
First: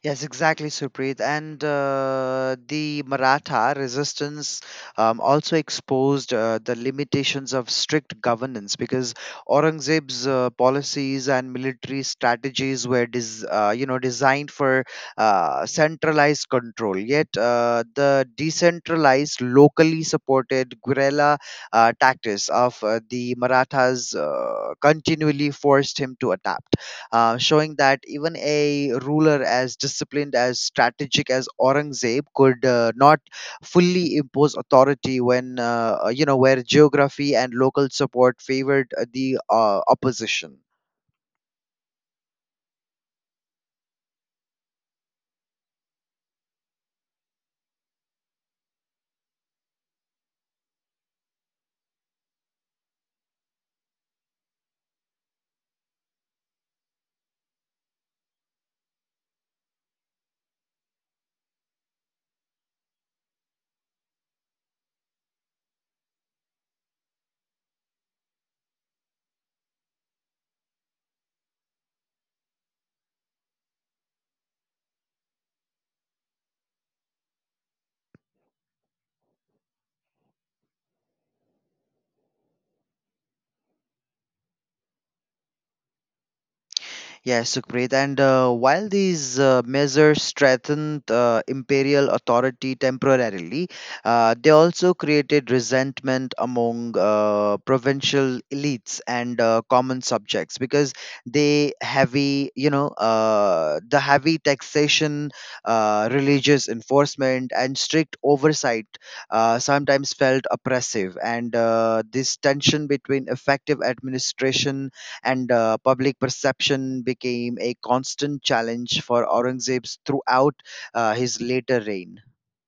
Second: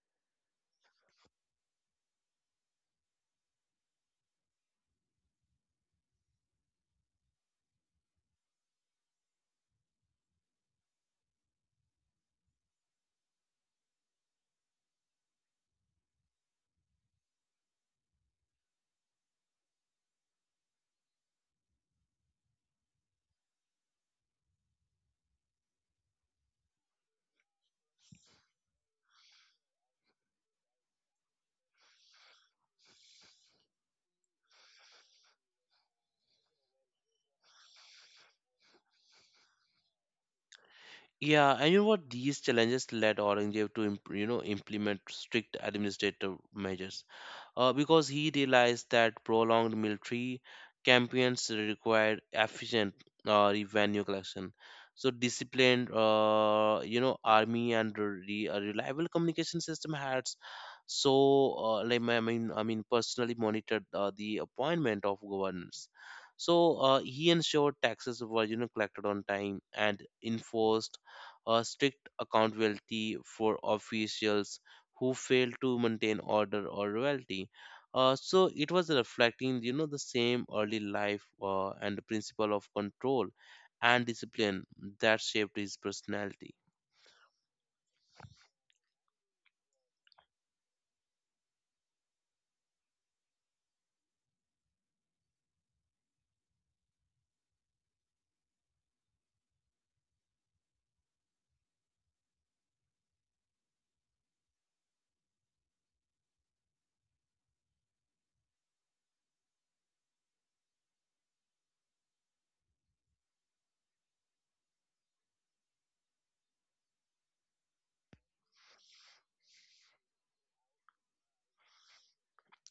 [SPEAKER 2] Yes, exactly, Supreet. And the Maratha resistance also exposed the limitations of strict governance because Aurangzeb's policies and military strategies were, designed for centralized control. Yet, the decentralized, locally supported guerrilla tactics of the Marathas continually forced him to adapt, showing that even a ruler as disciplined as strategic as Aurangzeb could not fully impose authority when where geography and local support favored the opposition.
[SPEAKER 1] Yeah, and you know what, these challenges led orangeville to implement strict administrative measures because he realized that prolonged military campaigns required efficient revenue collection. So disciplined, army and a reliable communication system had, so I mean personally monitored the appointment of governors. So he ensured taxes were collected on time and enforced strict accountability for officials who failed to maintain order or loyalty, so it was reflecting, the same early life and the principle of control and discipline that shaped his personality.
[SPEAKER 2] Yes, Sukhpreet. And while these measures strengthened imperial authority temporarily, they also created resentment among provincial elites and common subjects because the heavy taxation, religious enforcement, and strict oversight sometimes felt oppressive. And this tension between effective administration and public perception became a constant challenge for Aurangzeb throughout his later reign.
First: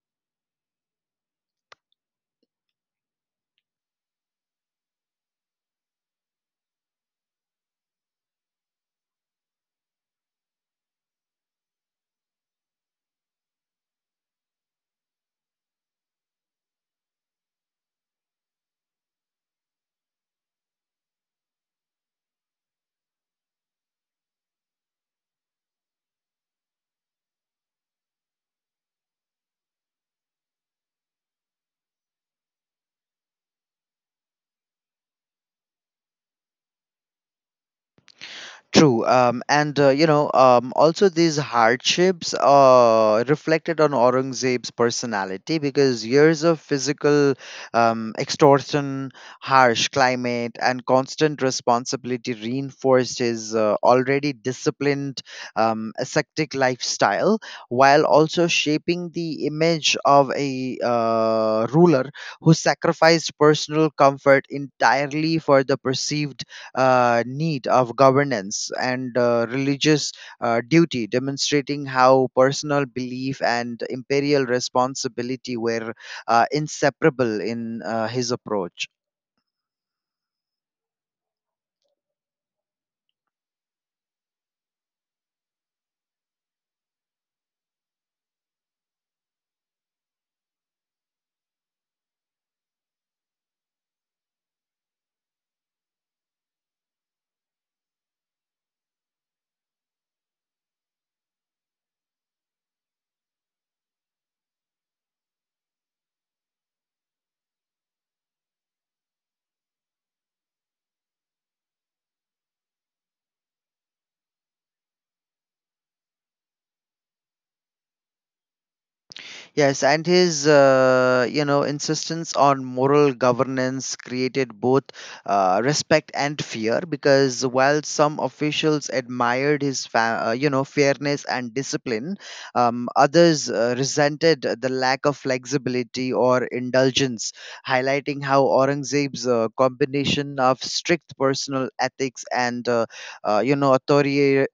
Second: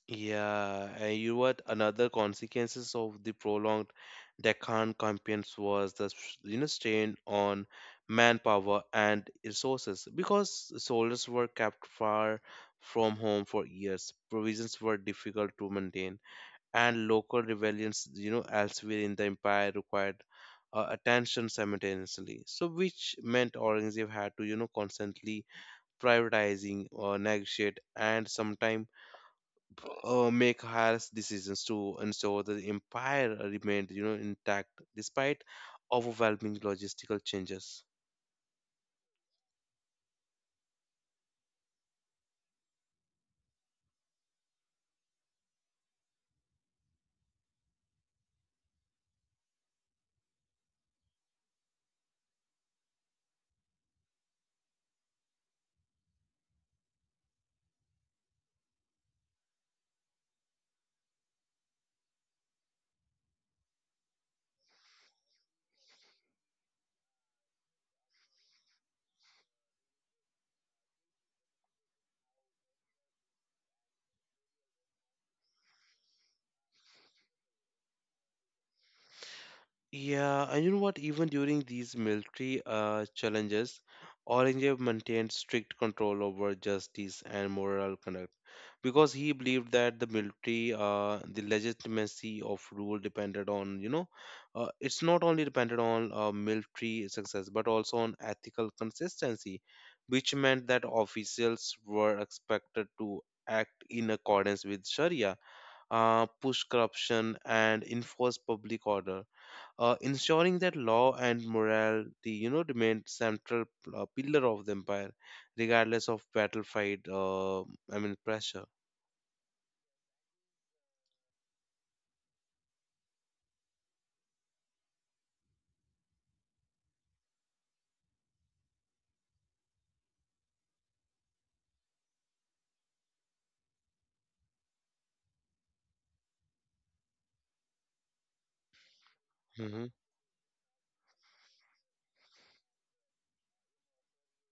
[SPEAKER 1] Yeah, and you know what? Another consequences of the prolonged Deccan campaigns was the strain on manpower and resources, because soldiers were kept far from home for years. Provisions were difficult to maintain, and local rebellions, elsewhere in the empire required attention simultaneously. So, which meant Aurangzeb had to constantly prioritizing or negotiate and sometimes make harsh decisions to ensure the empire remained intact despite overwhelming logistical changes.
[SPEAKER 2] True, and also these hardships reflected on Aurangzeb's personality because years of physical extortion, harsh climate, and constant responsibility reinforced his already disciplined, ascetic lifestyle, while also shaping the image of a ruler who sacrificed personal comfort entirely for the perceived need of governance and religious duty, demonstrating how personal belief and imperial responsibility were inseparable in his approach.
[SPEAKER 1] Yeah, and you know what, even during these military challenges orange maintained strict control over justice and moral conduct because he believed that the military, the legitimacy of rule depended on, it's not only depended on military success but also on ethical consistency, which meant that officials were expected to act in accordance with sharia, push corruption and enforce public order, ensuring that law and morality remained central pillar of the empire regardless of battlefield, I mean pressure.
[SPEAKER 2] Yes, and his insistence on moral governance created both respect and fear because while some officials admired his fairness and discipline, others resented the lack of flexibility or indulgence, highlighting how Aurangzeb's
[SPEAKER 1] Mm-hmm.
[SPEAKER 2] combination of strict personal ethics and authoritarian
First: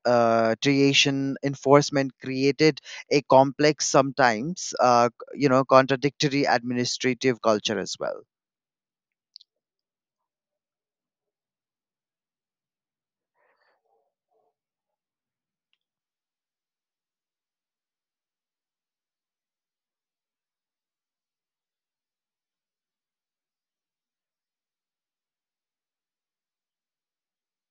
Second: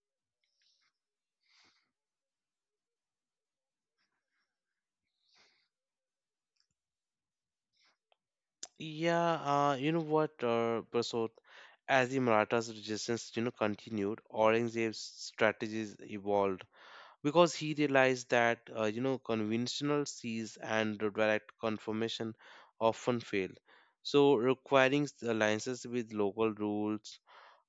[SPEAKER 2] enforcement created a complex, sometimes contradictory administrative culture as well.
[SPEAKER 1] Yeah, you know what, Prasad? As the Marathas' resistance, continued, Aurangzeb's strategies evolved because he realized that, conventional siege and direct confirmation often failed, so, requiring alliances with local rulers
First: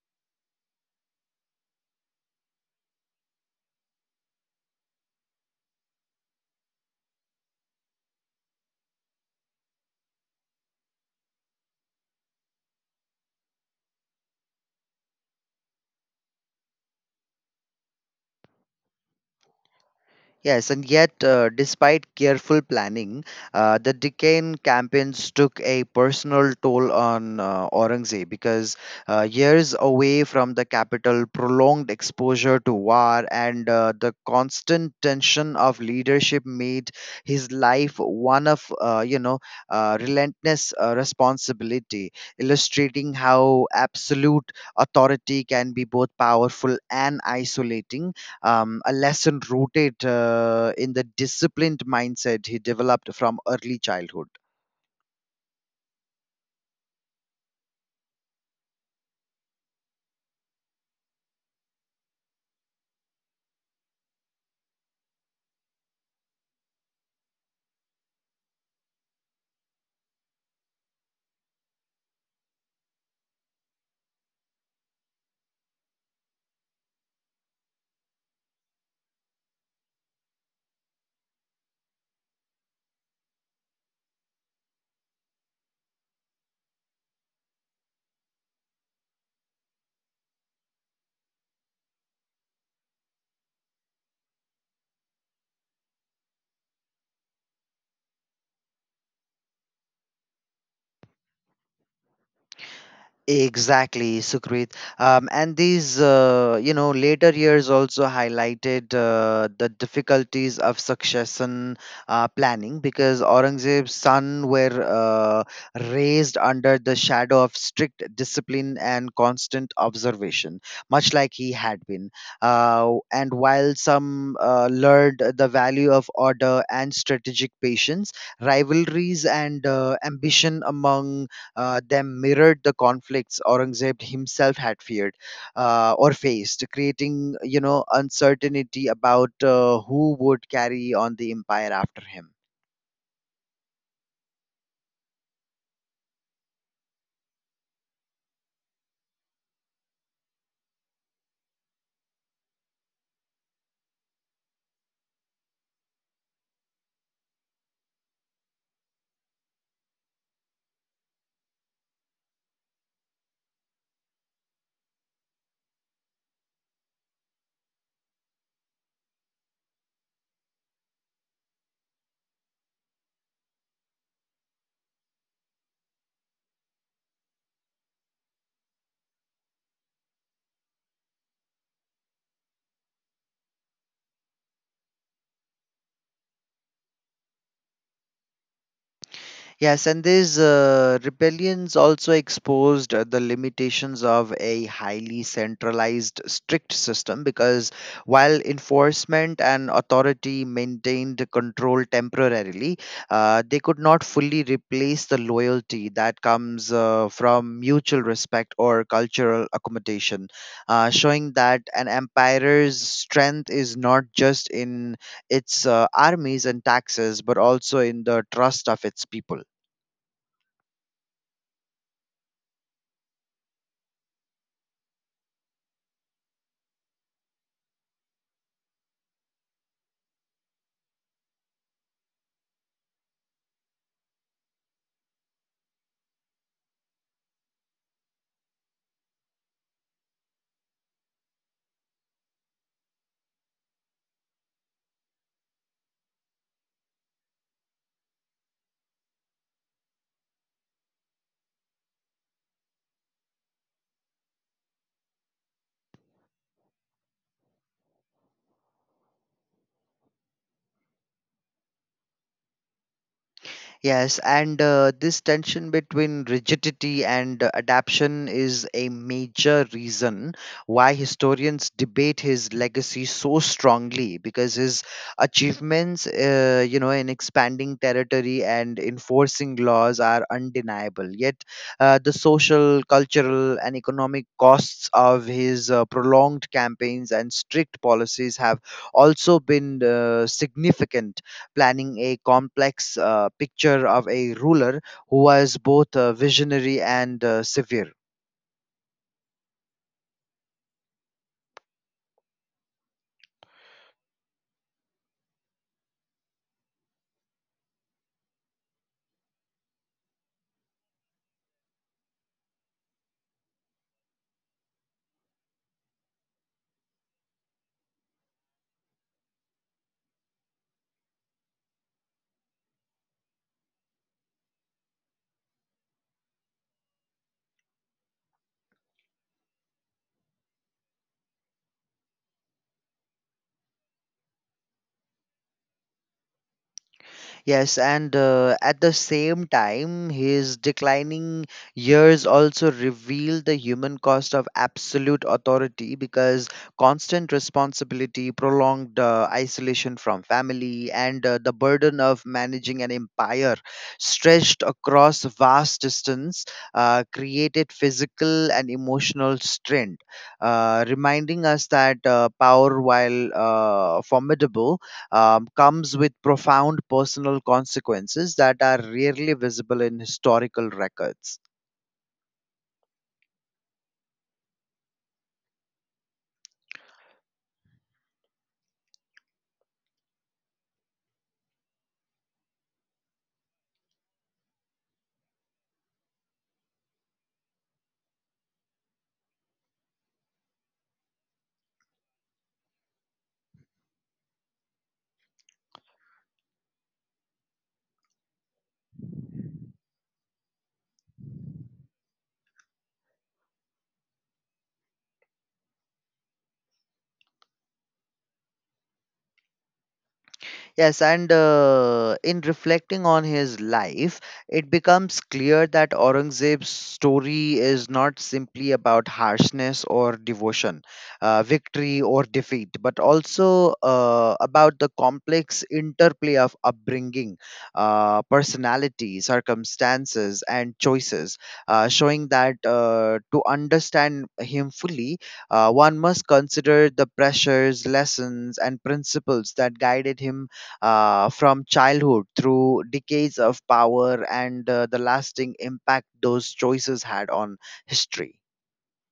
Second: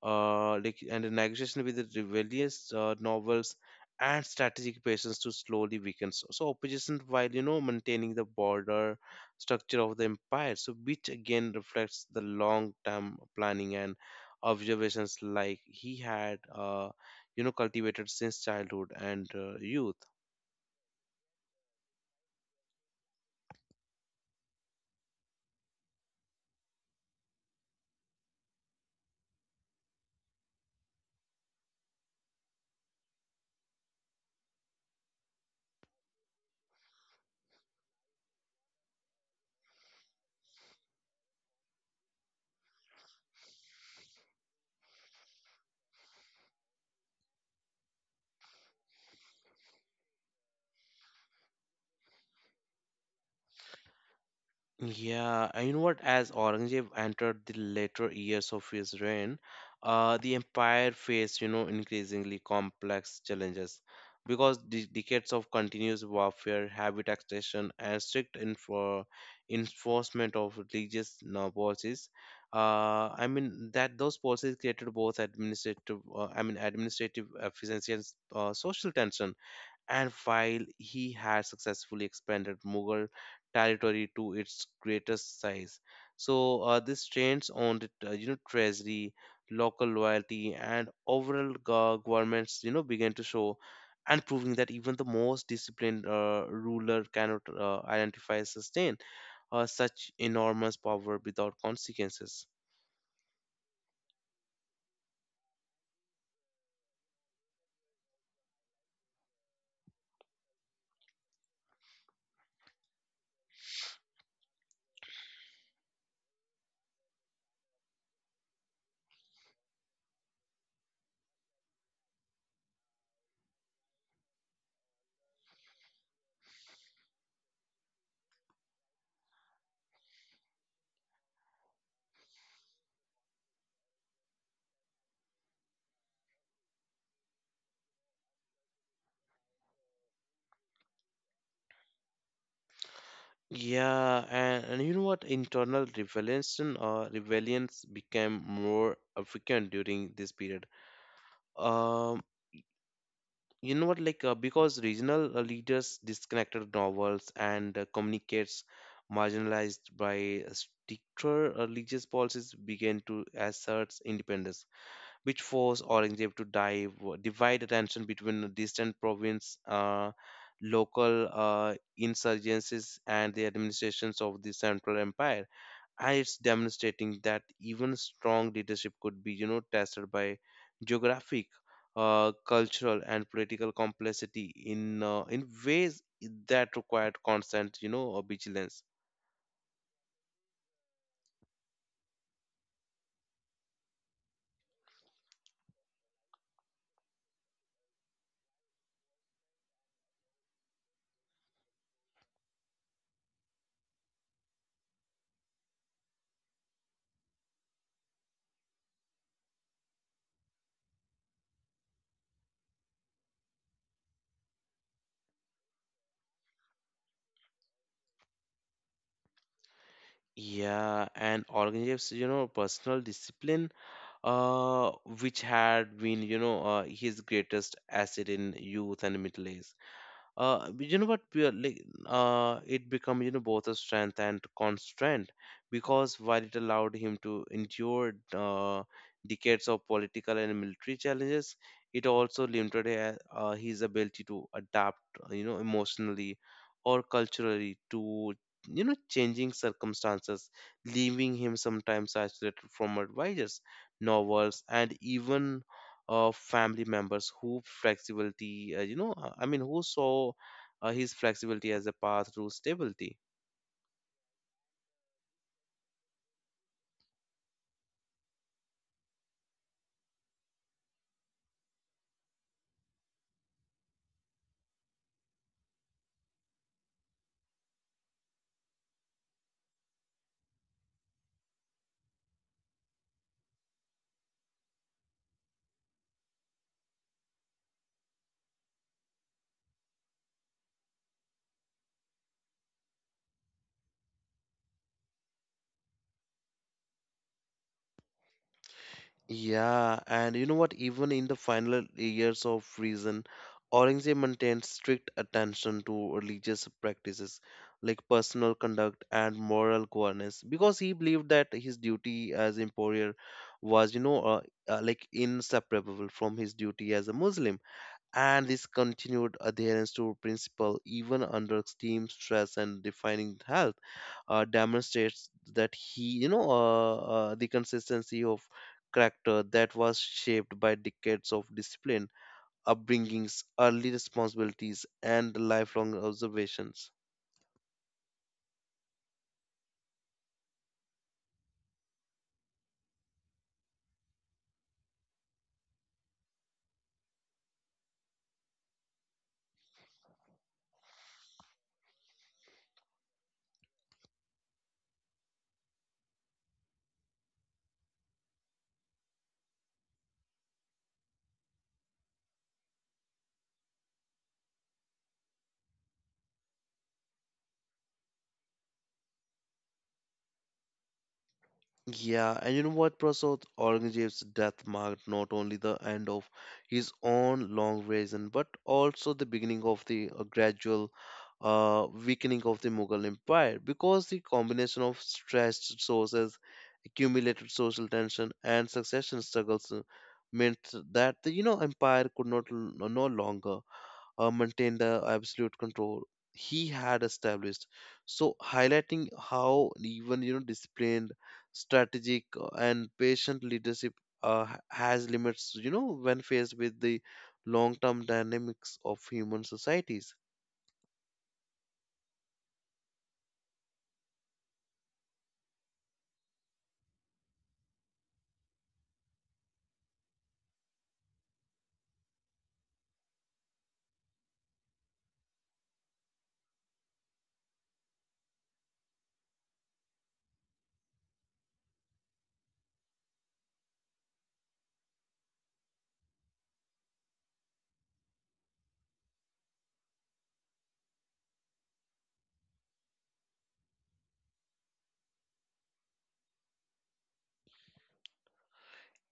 [SPEAKER 1] and a negotiation with the rebellious novels and strategic patience to slowly weaken. So opposition while maintaining the border structure of the empire. So which again reflects the long-term planning and observations he had cultivated since childhood and youth.
[SPEAKER 2] Yes, and yet, despite careful planning, the Deccan campaigns took a personal toll on Aurangzeb because years away from the capital, prolonged exposure to war, and the constant tension of leadership made his life one of relentless responsibility, illustrating how absolute authority can be both powerful and isolating, a lesson rooted in the disciplined mindset he developed from early childhood.
[SPEAKER 1] Yeah, and you know what? As Aurangzeb entered the later years of his reign, the empire faced, increasingly complex challenges because the decades of continuous warfare, heavy taxation, and strict info enforcement of religious policies. I mean that those policies created both administrative, I mean administrative efficiency and social tension, and while he had successfully expanded Mughal territory to its greatest size. So this strains on the treasury, local loyalty, and overall governments began to show, and proving that even the most disciplined ruler cannot identify sustain such enormous power without consequences.
[SPEAKER 2] Exactly, Sukrit. And these later years also highlighted the difficulties of succession planning because Aurangzeb's son were raised under the shadow of strict discipline and constant observation, much like he had been. And while some learned the value of order and strategic patience, rivalries and ambition among them mirrored the conflicts Aurangzeb himself had feared or faced, creating uncertainty about who would carry on the empire after him.
[SPEAKER 1] Yeah, and you know what? Internal rebellions became more frequent during this period. Um, you know what? Like because regional leaders disconnected novels and communicates marginalized by stricter religious policies began to assert independence, which forced Aurangzeb to divide attention between distant province, local insurgencies, and the administrations of the central empire, and it's demonstrating that even strong leadership could be, tested by geographic, cultural, and political complexity in ways that required constant, vigilance.
[SPEAKER 2] Yes, and these rebellions also exposed the limitations of a highly centralized, strict system because while enforcement and authority maintained control temporarily, they could not fully replace the loyalty that comes from mutual respect or cultural accommodation, showing that an empire's strength is not just in its armies and taxes, but also in the trust of its people.
[SPEAKER 1] Yeah, and organizes, personal discipline, uh, which had been, his greatest asset in youth and middle age. But you know what we are like it become both a strength and constraint because while it allowed him to endure decades of political and military challenges, it also limited his ability to adapt emotionally or culturally to changing circumstances, leaving him sometimes isolated from advisors, novels, and even family members who flexibility, I mean who saw his flexibility as a path to stability.
[SPEAKER 2] Yes, and this tension between rigidity and adaptation is a major reason why historians debate his legacy so strongly because his achievements, in expanding territory and enforcing laws are undeniable. Yet, the social, cultural, and economic costs of his prolonged campaigns and strict policies have also been significant, planning a complex picture of a ruler who was both visionary and severe.
[SPEAKER 1] Yeah, and you know what, even in the final years of reason, Aurangzeb maintained strict attention to religious practices like personal conduct and moral governance because he believed that his duty as emperor was inseparable from his duty as a muslim, and this continued adherence to principle, even under extreme stress and defining health, demonstrates that he the consistency of character that was shaped by decades of discipline, upbringings, early responsibilities, and lifelong observations.
[SPEAKER 2] Yes, and at the same time, his declining years also reveal the human cost of absolute authority because constant responsibility, prolonged isolation from family, and the burden of managing an empire stretched across vast distance created physical and emotional strain, reminding us that power, while formidable, comes with profound personal consequences that are rarely visible in historical records.
[SPEAKER 1] Yeah, and you know what, Prasad? Aurangzeb's death marked not only the end of his own long reign, but also the beginning of the gradual weakening of the Mughal Empire because the combination of stressed sources, accumulated social tension, and succession struggles meant that the empire could not l- no longer maintained the absolute control he had established. So highlighting how even you know disciplined, strategic, and patient leadership has limits. You know when faced with the long-term dynamics of human societies.
[SPEAKER 2] Yes, and in reflecting on his life, it becomes clear that Aurangzeb's story is not simply about harshness or devotion, victory or defeat, but also about the complex interplay of upbringing, personality, circumstances, and choices, showing that to understand him fully, one must consider the pressures, lessons, and principles that guided him from childhood through decades of power, and the lasting impact those choices had on history.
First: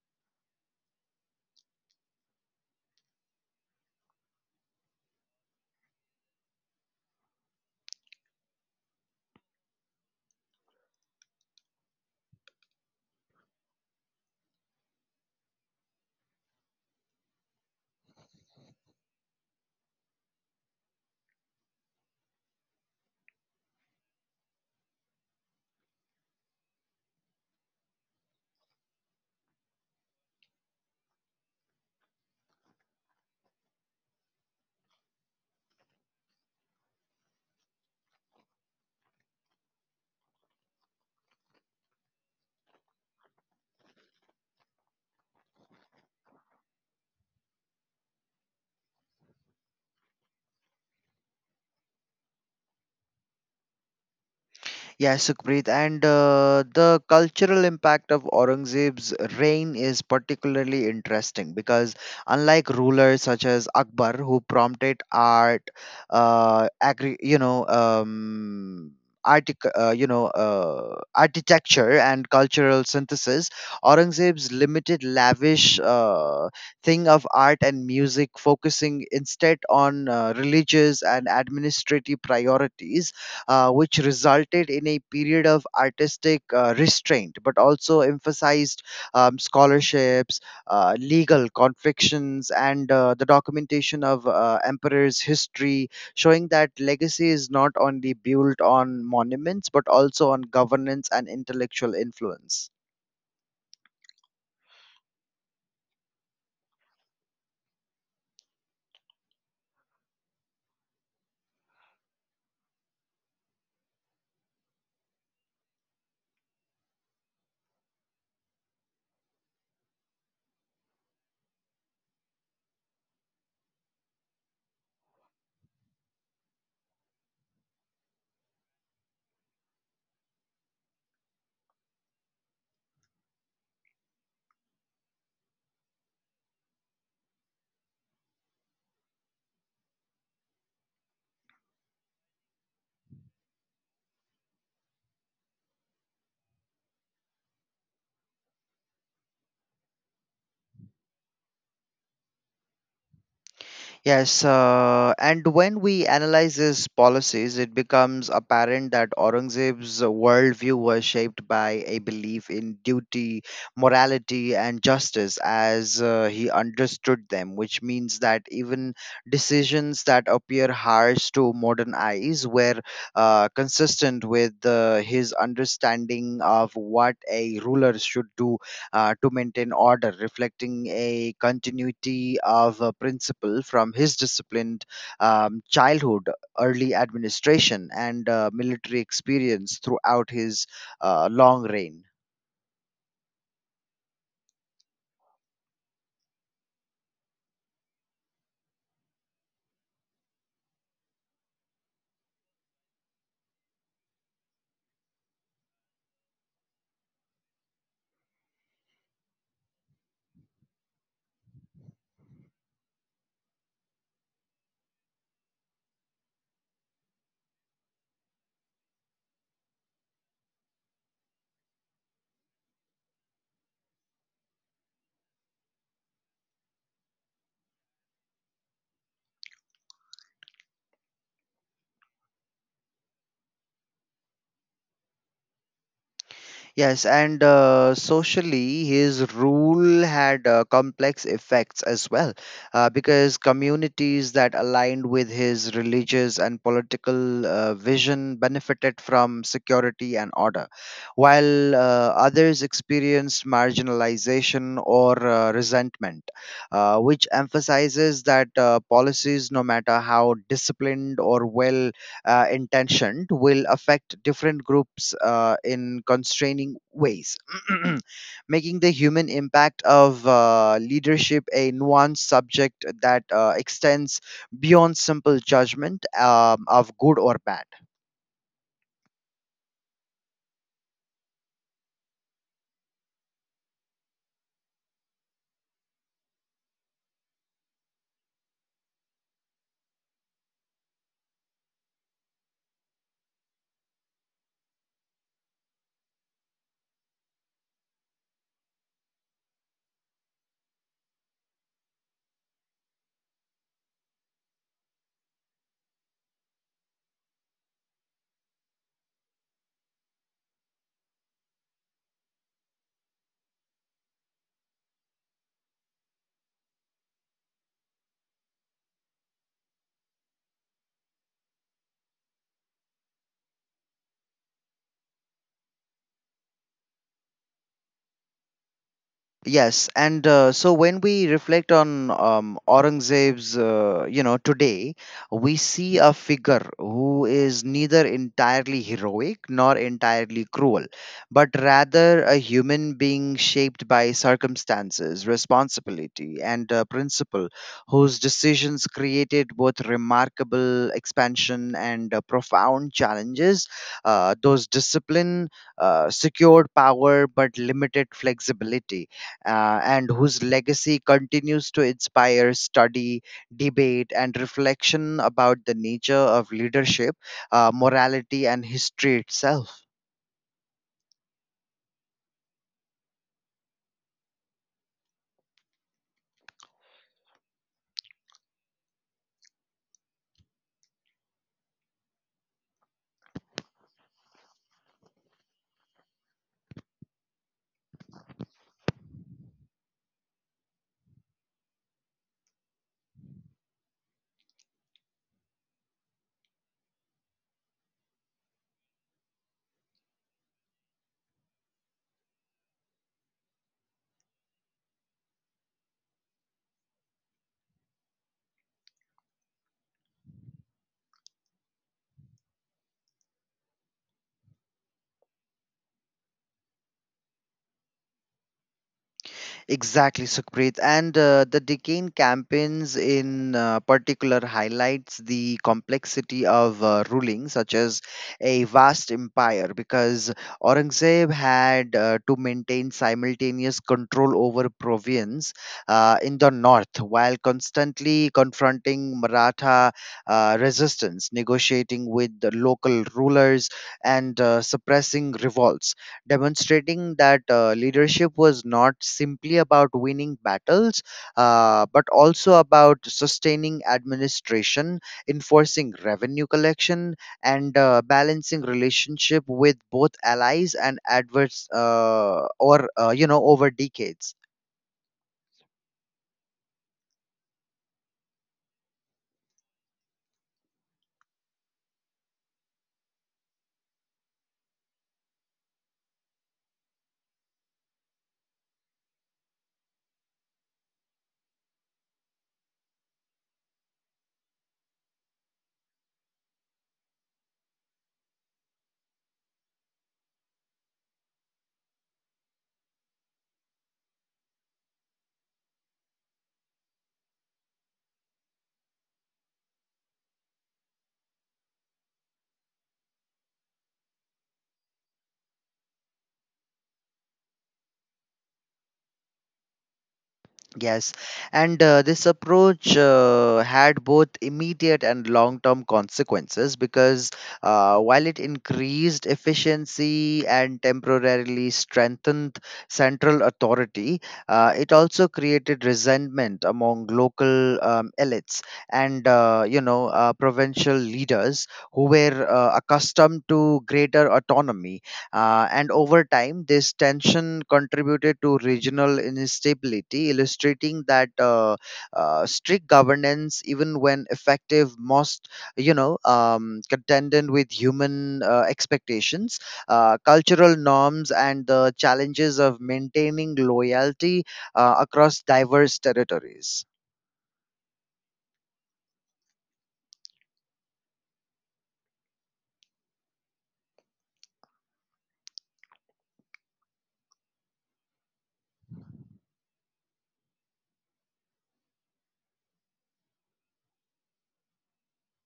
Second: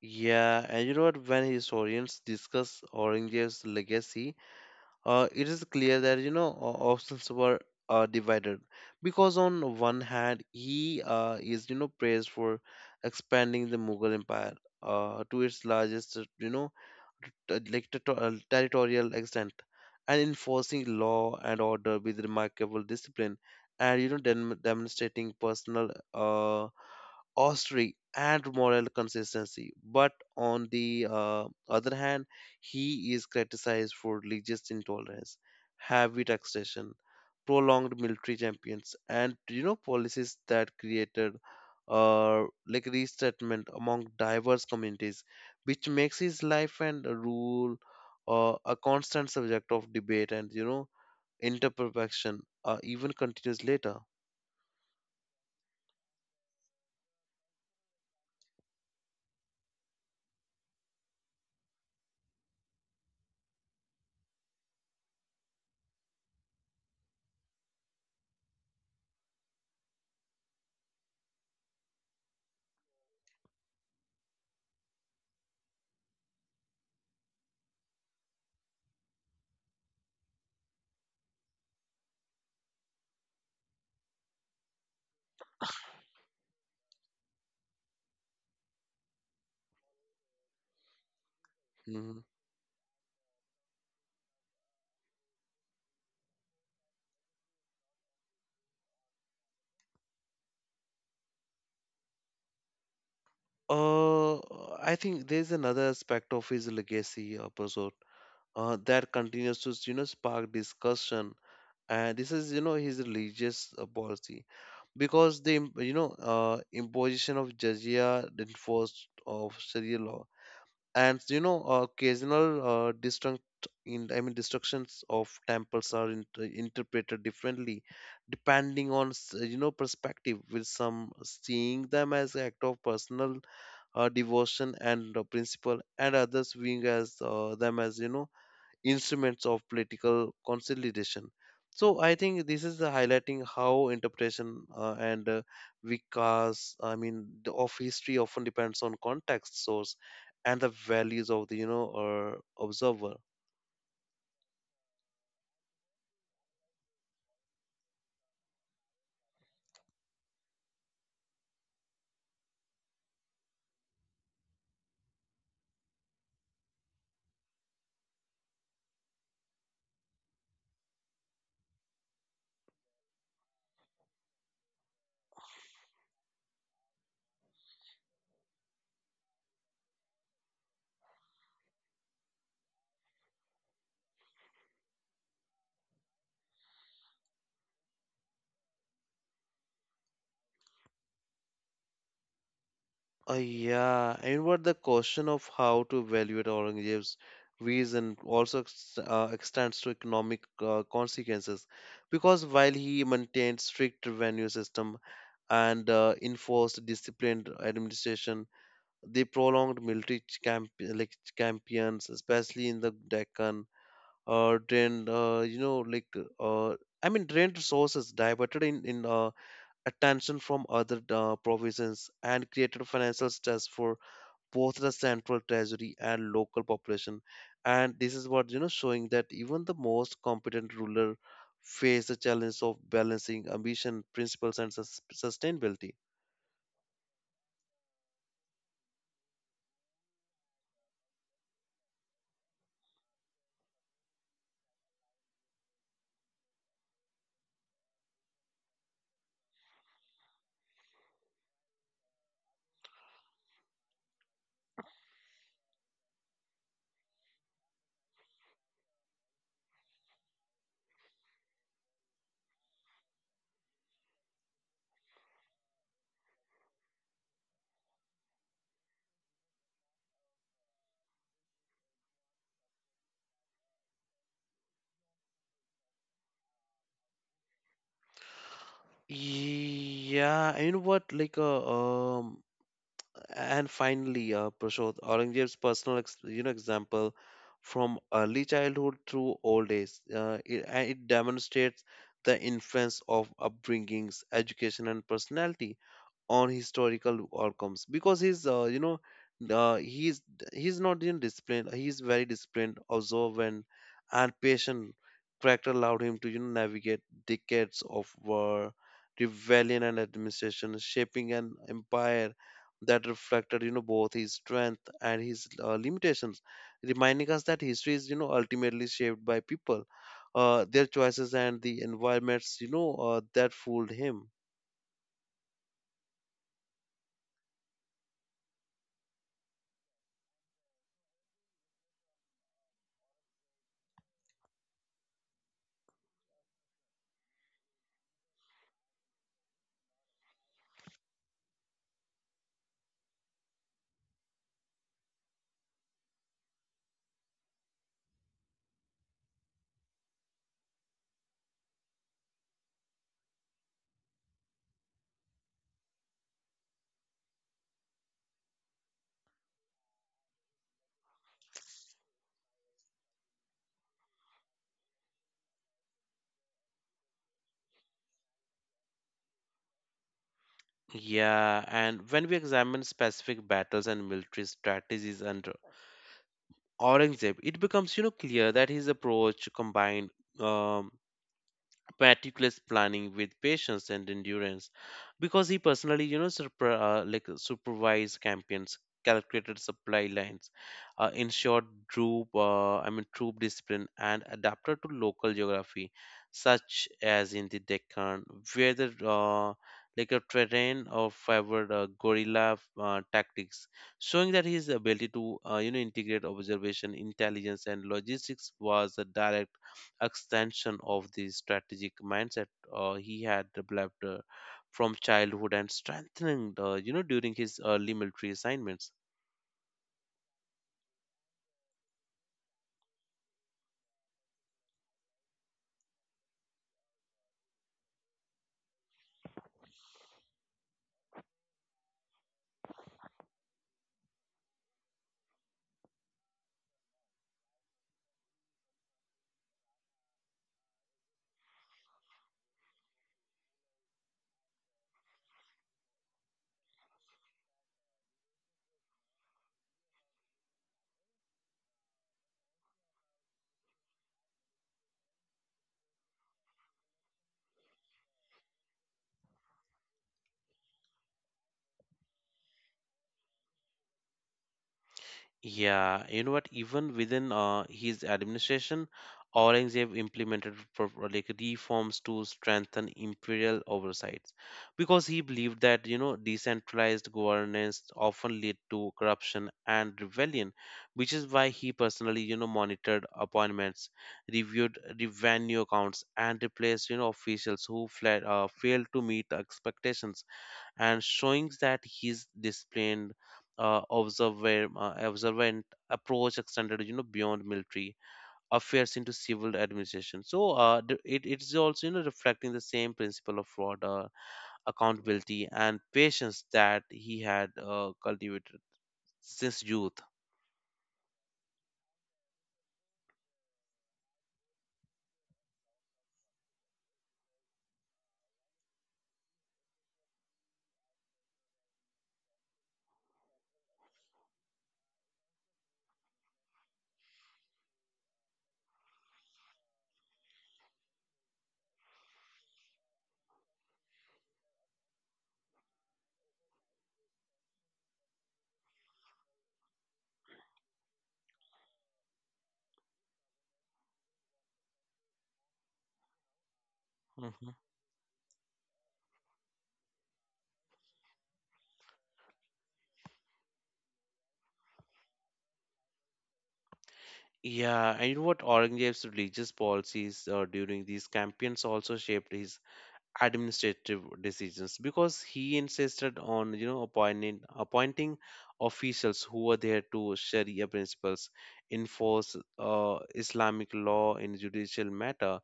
[SPEAKER 1] Yeah, and you know what? When historians discuss Orange's legacy, it is clear that options were divided because on one hand he is you know praised for expanding the mughal empire to its largest territorial extent and enforcing law and order with remarkable discipline and you know demonstrating personal austerity and moral consistency. But on the other hand, he is criticized for religious intolerance, heavy taxation, prolonged military champions, and you know policies that created like resettlement among diverse communities, which makes his life and rule a constant subject of debate and you know interperfection even continues later.
[SPEAKER 2] Yes, Sukhpreet, and the cultural impact of Aurangzeb's reign is particularly interesting because, unlike rulers such as Akbar, who prompted art, uh, agri- you know, um, architecture and cultural synthesis, Aurangzeb's limited, lavish thing of art and music, focusing instead on religious and administrative priorities, which resulted in a period of artistic restraint, but also emphasized scholarships, legal
[SPEAKER 1] Mm-hmm.
[SPEAKER 2] confections, and the documentation of emperors' history, showing that legacy is not only built on monuments but also on governance and intellectual influence.
[SPEAKER 1] Uh, I think there's another aspect of his legacy, Prasad, that continues to, you know, spark discussion. And this is, you know, his religious policy because the imposition of jizya, the enforced of Sharia law, and you know, occasional uh, destruct I mean, destructions of temples are interpreted differently depending on, you know, perspective. With some seeing them as act of personal devotion and principle, and others viewing as them as you know instruments of political consolidation. So I think this is the highlighting how interpretation and because I mean the, of history often depends on context source and the values of the observer.
[SPEAKER 2] Yes, and when we analyze his policies, it becomes apparent that Aurangzeb's worldview was shaped by a belief in duty, morality, and justice as he understood them, which means that even decisions that appear harsh to modern eyes were consistent with his understanding of what a ruler should do to maintain order, reflecting a continuity of a principle from his disciplined childhood, early administration, and military experience throughout his long reign.
[SPEAKER 1] Yeah, and what the question of how to evaluate Aurangzeb's reason also extends to economic consequences, because while he maintained strict revenue system and enforced disciplined administration, the prolonged military ch- camp like campaigns, especially in the Deccan, drained you know like uh, I mean drained resources, diverted in attention from other provisions, and created financial stress for both the central treasury and local population, and this is what you know showing that even the most competent ruler face the challenge of balancing ambition principles and sustainability.
[SPEAKER 2] Yes, and socially, his rule had complex effects as well, because communities that aligned with his religious and political vision benefited from security and order, while others experienced marginalization or resentment, which emphasizes that policies, no matter how disciplined or well intentioned, will affect different groups in constraining ways, making the human impact of leadership a nuanced subject that extends beyond simple judgment of good or bad.
[SPEAKER 1] Yeah and you know what like uh, um and finally, Prashod, Aurangzeb's personal you know example from early childhood through old age, and it demonstrates the influence of upbringings, education, and personality on historical outcomes because uh, he's he's not in disciplined he's very disciplined, observant, and patient character allowed him to you know navigate decades of war, rebellion, and administration, shaping an empire that reflected you know both his strength and his limitations, reminding us that history is you know ultimately shaped by people, their choices, and the environments that fooled him.
[SPEAKER 2] Yes, and so when we reflect on Aurangzeb's, today, we see a figure who is neither entirely heroic nor entirely cruel, but rather a human being shaped by circumstances, responsibility, and principle, whose decisions created both remarkable expansion and profound challenges. Those discipline secured power but limited flexibility, and whose legacy continues to inspire study, debate, and reflection about the nature of leadership, morality, and history itself.
[SPEAKER 1] Yeah, and when we examine specific battles and military strategies under Aurangzeb, it becomes, you know, clear that his approach combined um, meticulous planning with patience and endurance because he personally you know supervised campaigns, calculated supply lines, ensured troop I mean troop discipline, and adapted to local geography such as in the deccan where the like a terrain of favored guerrilla tactics, showing that his ability to you know integrate observation, intelligence, and logistics was a direct extension of the strategic mindset he had developed, from childhood and strengthening you know during his early military assignments.
[SPEAKER 2] Exactly, Sukrit. And The Deccan campaigns in particular highlights the complexity of ruling, such as a vast empire, because Aurangzeb had to maintain simultaneous control over province in the north while constantly confronting Maratha resistance, negotiating with the local rulers, and suppressing revolts, demonstrating that leadership was not simply about winning battles, but also about sustaining administration, enforcing revenue collection, and balancing relationship with both allies and adverse or you know over decades.
[SPEAKER 1] Yeah, you know what? Even within his administration, Aurangzeb implemented like reforms to strengthen imperial oversight, because he believed that you know decentralized governance often lead to corruption and rebellion, which is why he personally you know monitored appointments, reviewed revenue accounts, and replaced you know officials who fled, failed to meet the expectations, and showing that his disciplined observant approach extended you know beyond military affairs into civil administration, so it is also you know reflecting the same principle of order, accountability, and patience that he had cultivated since youth.
[SPEAKER 2] Yes, and this approach had both immediate and long term consequences because while it increased efficiency and temporarily strengthened central authority, it also created resentment among local elites and provincial leaders who were accustomed to greater autonomy, and over time, this tension contributed to regional instability, illustrating that strict governance, even when effective, must contended
[SPEAKER 1] Mhm.
[SPEAKER 2] with human expectations, cultural norms, and the challenges of maintaining loyalty across diverse territories.
[SPEAKER 1] Yeah, and you know what? Aurangzeb's religious policies during these campaigns also shaped his administrative decisions because he insisted on you know appointing officials who were there to sharia principles, enforce islamic law in judicial matter,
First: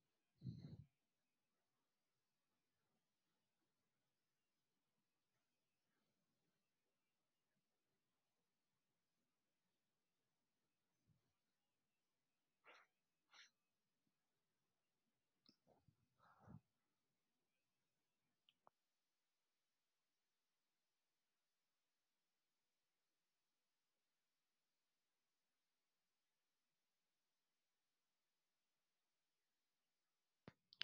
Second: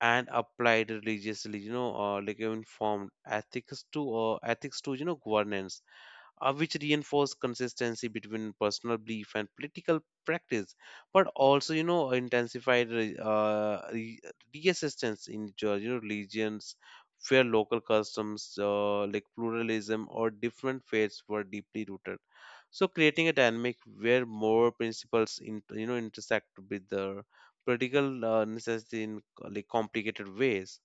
[SPEAKER 1] and applied religiously you know like informed ethics to you know governance, which reinforce consistency between personal belief and political practice, but also you know intensified resistance in your, you know, religions where local customs like pluralism or different faiths were deeply rooted. So creating a dynamic where more principles in, you know intersect with the political necessity in like complicated ways.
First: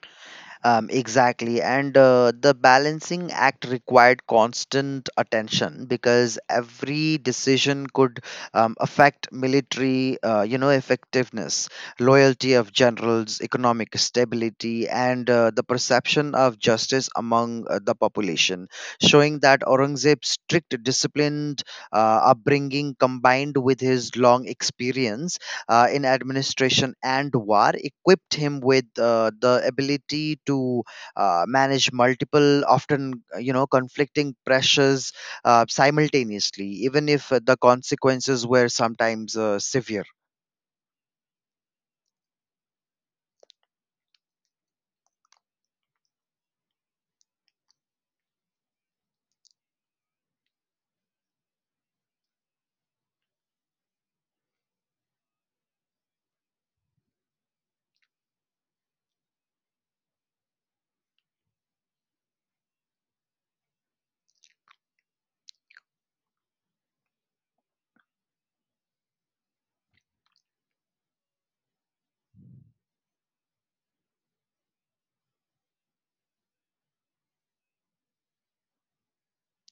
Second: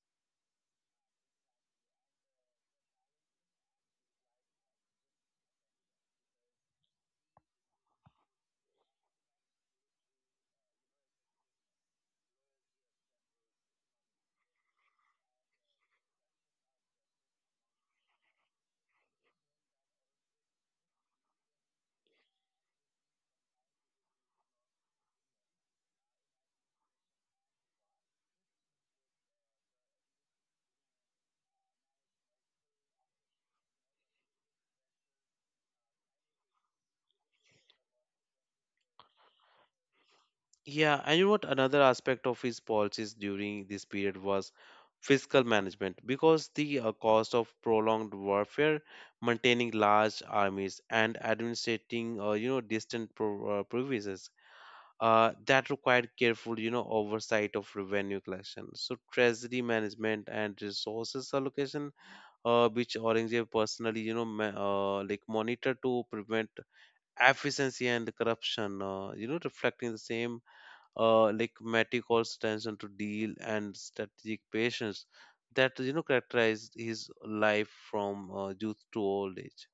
[SPEAKER 2] Exactly. And the balancing act required constant attention because every decision could affect military, effectiveness, loyalty of generals, economic stability, and the perception of justice among the population, showing that Aurangzeb's strict, disciplined upbringing combined with his long experience in administration and war equipped him with the ability to manage multiple, often conflicting pressures simultaneously, even if the consequences were sometimes severe.
[SPEAKER 1] Yeah, and you know what? Another aspect of his policies during this period was fiscal management because the cost of prolonged warfare, maintaining large armies, and administrating, you know, distant provinces. That required careful, you know, oversight of revenue collection. So treasury management and resources allocation, which Aurangzeb personally, you know, monitor to prevent efficiency and corruption. You know, reflecting the same like meticulous attention to deal and strategic patience that you know characterized his life from youth to old age.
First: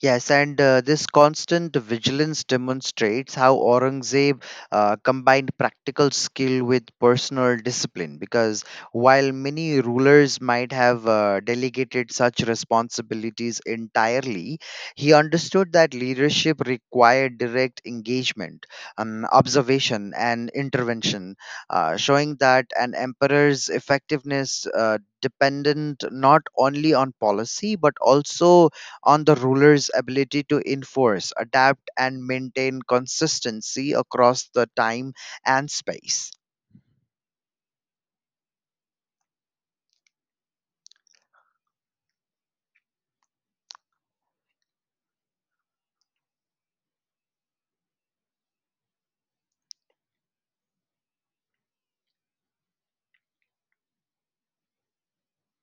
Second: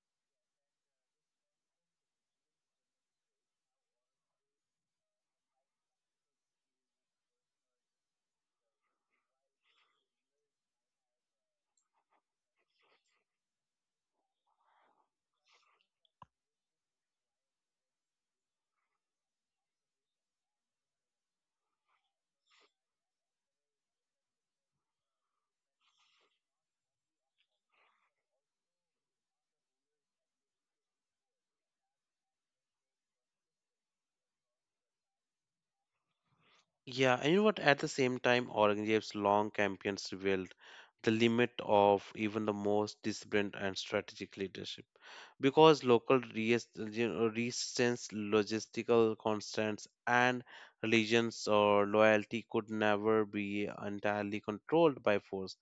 [SPEAKER 2] Yes, and this constant vigilance demonstrates how Aurangzeb combined practical skill with personal discipline. Because while many rulers might have delegated such responsibilities entirely, he understood that leadership required direct engagement, observation, and intervention, showing that an emperor's effectiveness dependent not only on policy but also on the ruler's ability to enforce, adapt, and maintain consistency across the time and space.
[SPEAKER 1] Yeah, and you know what? At the same time, Aurangzeb's long campaigns revealed the limit of even the most disciplined and strategic leadership, because local you know, resistance, logistical constraints, and religions or loyalty could never be entirely controlled by force,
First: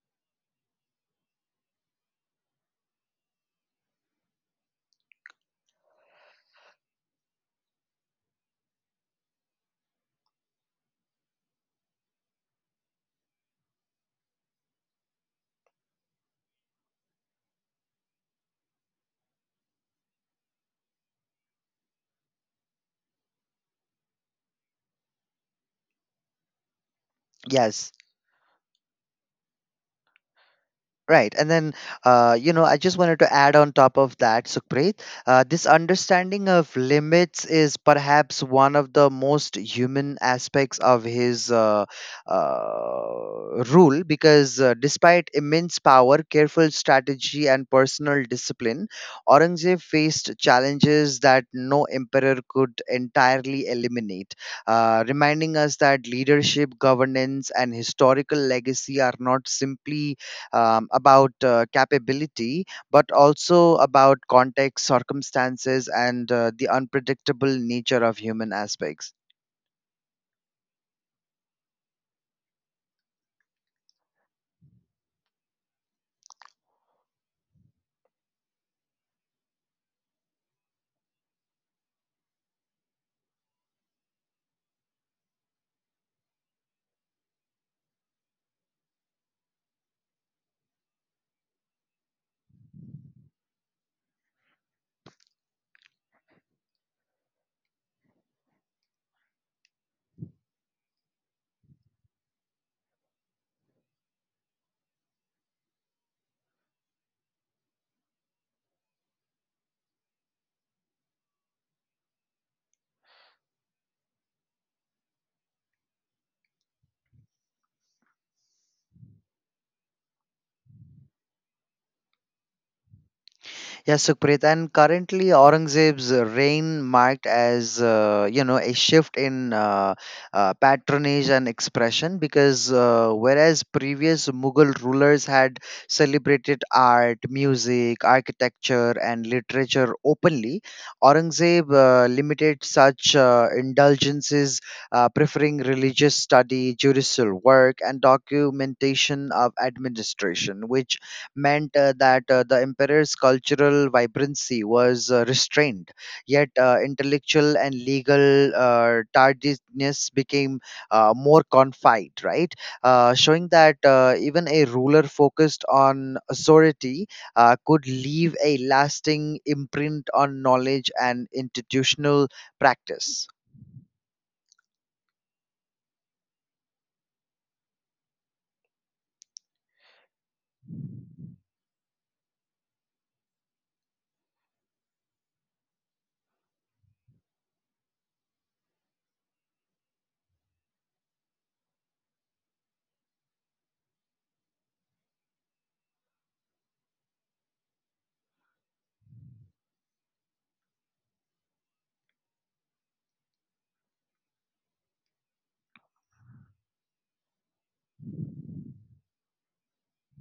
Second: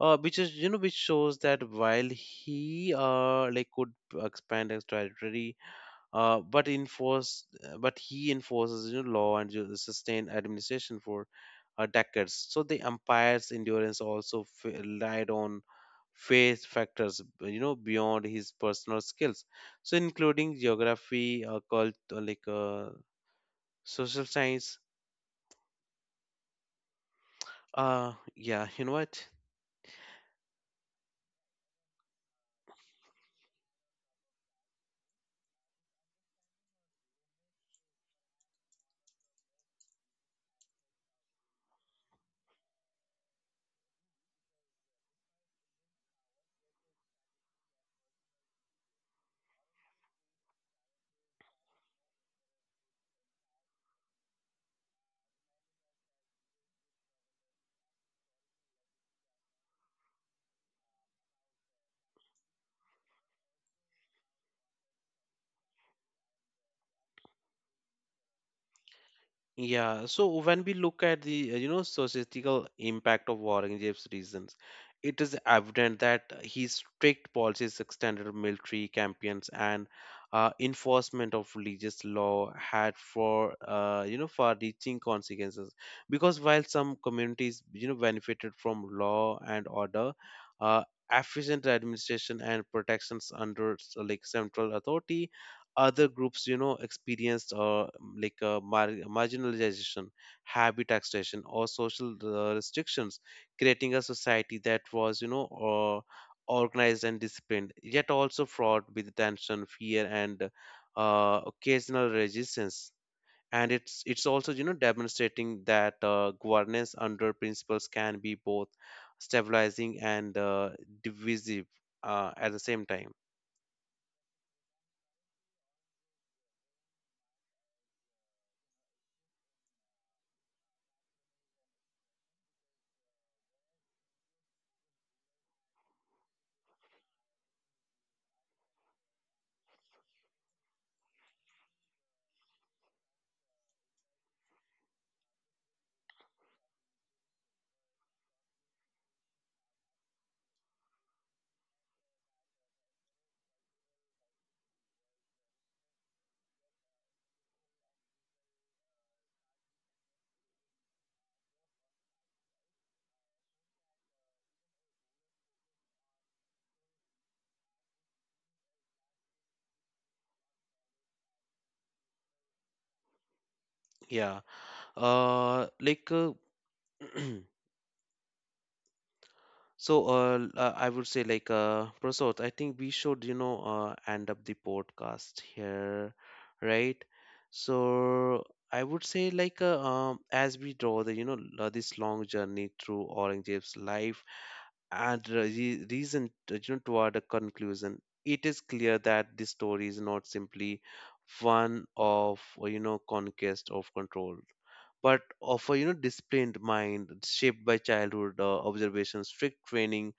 [SPEAKER 1] which is you know which shows that while he could expand his territory, uh but enforce but he enforces you know law and you sustain administration for decades, so the empire's endurance also relied on faith factors you know beyond his personal skills, so including geography, cult like social science.
[SPEAKER 2] Yes.
[SPEAKER 1] Yeah you know what
[SPEAKER 2] Right. And then, I just wanted to add on top of that, Sukhpreet. This understanding of limits is perhaps one of the most human aspects of his rule because despite immense power, careful strategy, and personal discipline, Aurangzeb faced challenges that no emperor could entirely eliminate, reminding us that leadership, governance, and historical legacy are not simply about capability, but also about context, circumstances, and the unpredictable nature of human aspects.
[SPEAKER 1] Yeah, so when we look at the you know societal impact of Warren Jeff's reasons, it is evident that his strict policies, extended military campaigns, and enforcement of religious law had for you know far-reaching consequences. Because while some communities you know benefited from law and order, uh, efficient administration and protections under like central authority, other groups you know experienced marginalization, habit extraction, or social restrictions, creating a society that was you know organized and disciplined yet also fraught with tension, fear, and occasional resistance, and it's also you know demonstrating that governance under principles can be both stabilizing and divisive at the same time.
[SPEAKER 2] Yes, Sukhpreet, and currently Aurangzeb's reign marked as a shift in patronage and expression because whereas previous Mughal rulers had celebrated art, music, architecture, and literature openly, Aurangzeb limited such indulgences, preferring religious study, judicial work, and documentation of administration, which meant that the emperor's cultural vibrancy was restrained, yet intellectual and legal tardiness became more confined, right? Showing that even a ruler focused on authority could leave a lasting imprint on knowledge and institutional practice.
[SPEAKER 1] yeah uh like uh, So, I would say, like, Prasad, I think we should, you know, end up the podcast here, right? So, I would say, like, as we draw the, you know, this long journey through Aurangzeb's life and re reason, you know, toward a conclusion, it is clear that this story is not simply one of, you know, conquest of control but of a you know disciplined mind shaped by childhood observation, strict training,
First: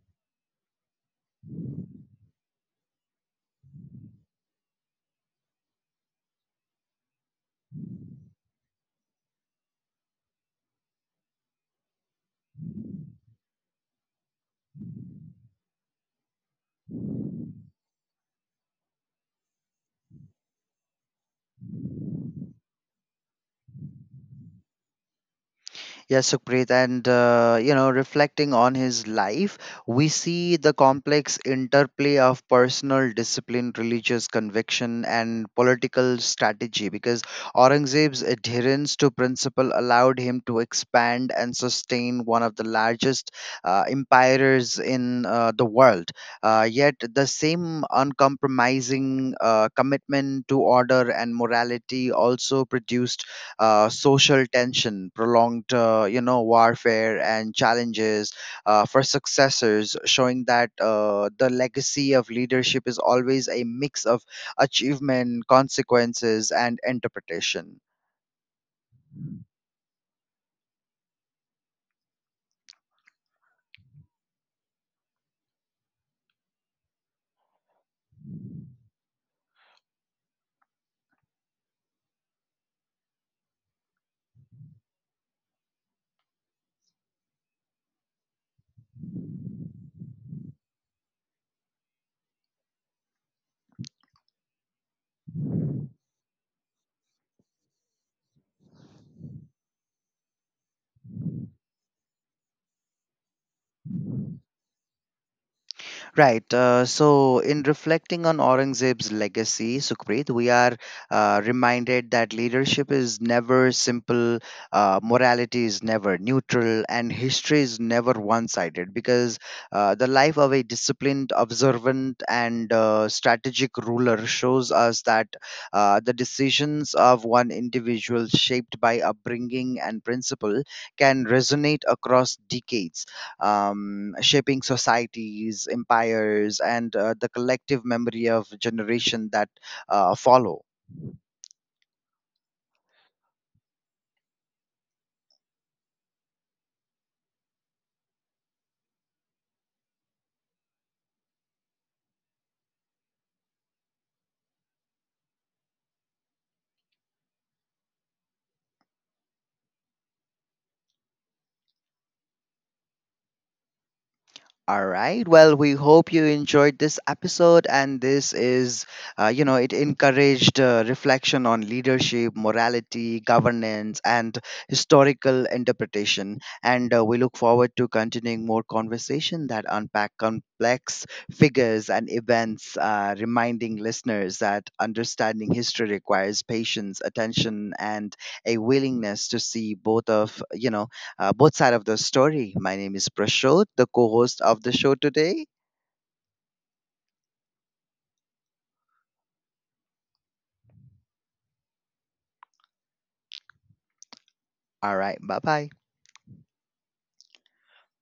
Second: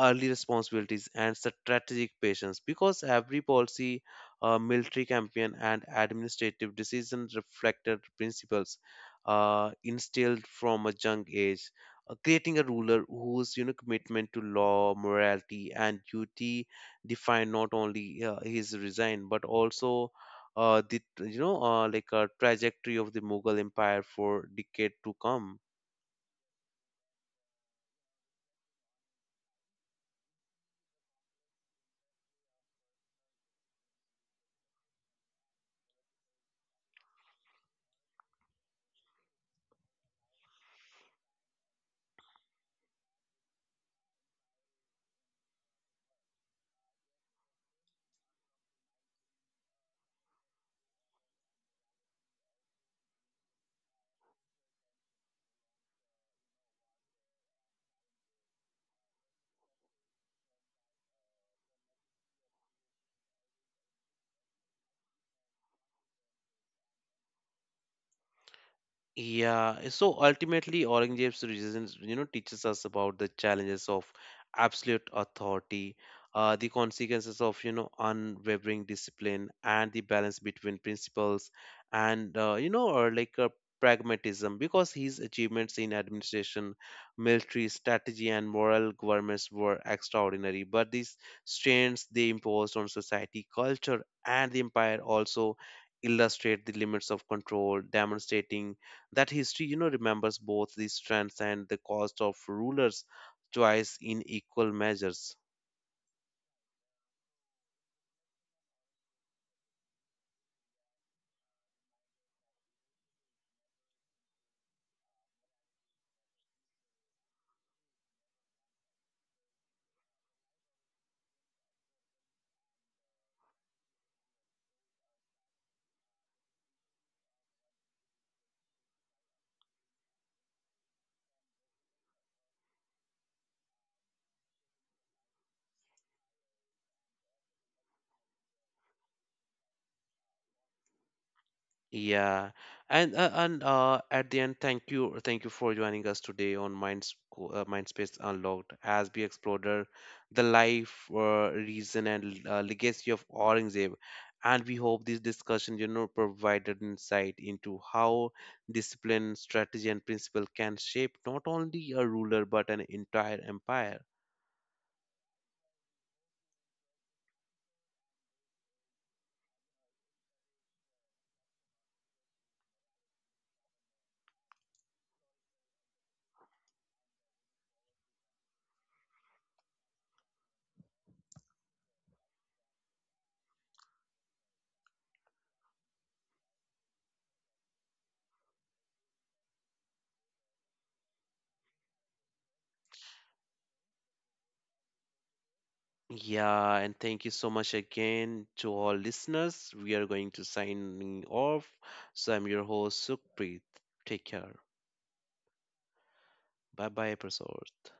[SPEAKER 1] early responsibilities, and strategic patience because every policy, military campaign, and administrative decision reflected principles instilled from a young age, creating a ruler whose you know commitment to law, morality, and duty defined not only his resign but also the you know like a trajectory of the Mughal Empire for decade to come.
[SPEAKER 2] Yes, Supreet, and reflecting on his life, we see the complex interplay of personal discipline, religious conviction, and political strategy. Because Aurangzeb's adherence to principle allowed him to expand and sustain one of the largest empires in the world. Yet, the same uncompromising commitment to order and morality also produced social tension, prolonged, warfare and challenges for successors, showing that the legacy of leadership is always a mix of achievement, consequences, and interpretation.
[SPEAKER 1] Yeah, so ultimately, Aurangzeb's resistance, you know, teaches us about the challenges of absolute authority, the consequences of, you know, unwavering discipline, and the balance between principles and, you know, or like pragmatism. Because his achievements in administration, military strategy, and moral governments were extraordinary, but these strains they imposed on society, culture, and the empire also illustrate the limits of control, demonstrating that history you know remembers both the strengths and the cost of rulers choice in equal measures.
[SPEAKER 2] Right. So, in reflecting on Aurangzeb's legacy, Sukhpreet, we are reminded that leadership is never simple, morality is never neutral, and history is never one sided because the life of a disciplined, observant, and strategic ruler shows us that the decisions of one individual shaped by upbringing and principle can resonate across decades, shaping societies, empires, and the collective memory of generation that follow.
[SPEAKER 1] Yeah, and at the end, thank you, for joining us today on mindspace unlocked as we explored the life, reason, and legacy of aurangzeb, and we hope this discussion you know provided insight into how discipline, strategy, and principle can shape not only a ruler but an entire empire.
[SPEAKER 2] All right. Well, we hope you enjoyed this episode, and this is, it encouraged reflection on leadership, morality, governance, and historical interpretation. And we look forward to continuing more conversation that unpack complex figures and events, reminding listeners that understanding history requires patience, attention, and a willingness to see both sides of the story. My name is Prashod, the co-host of the show today.
[SPEAKER 1] Yeah, and thank you so much again to all listeners. We are going to signing off. So I'm your host Sukhpreet. Take care.
[SPEAKER 2] All right, bye bye.
[SPEAKER 1] Bye bye, episode.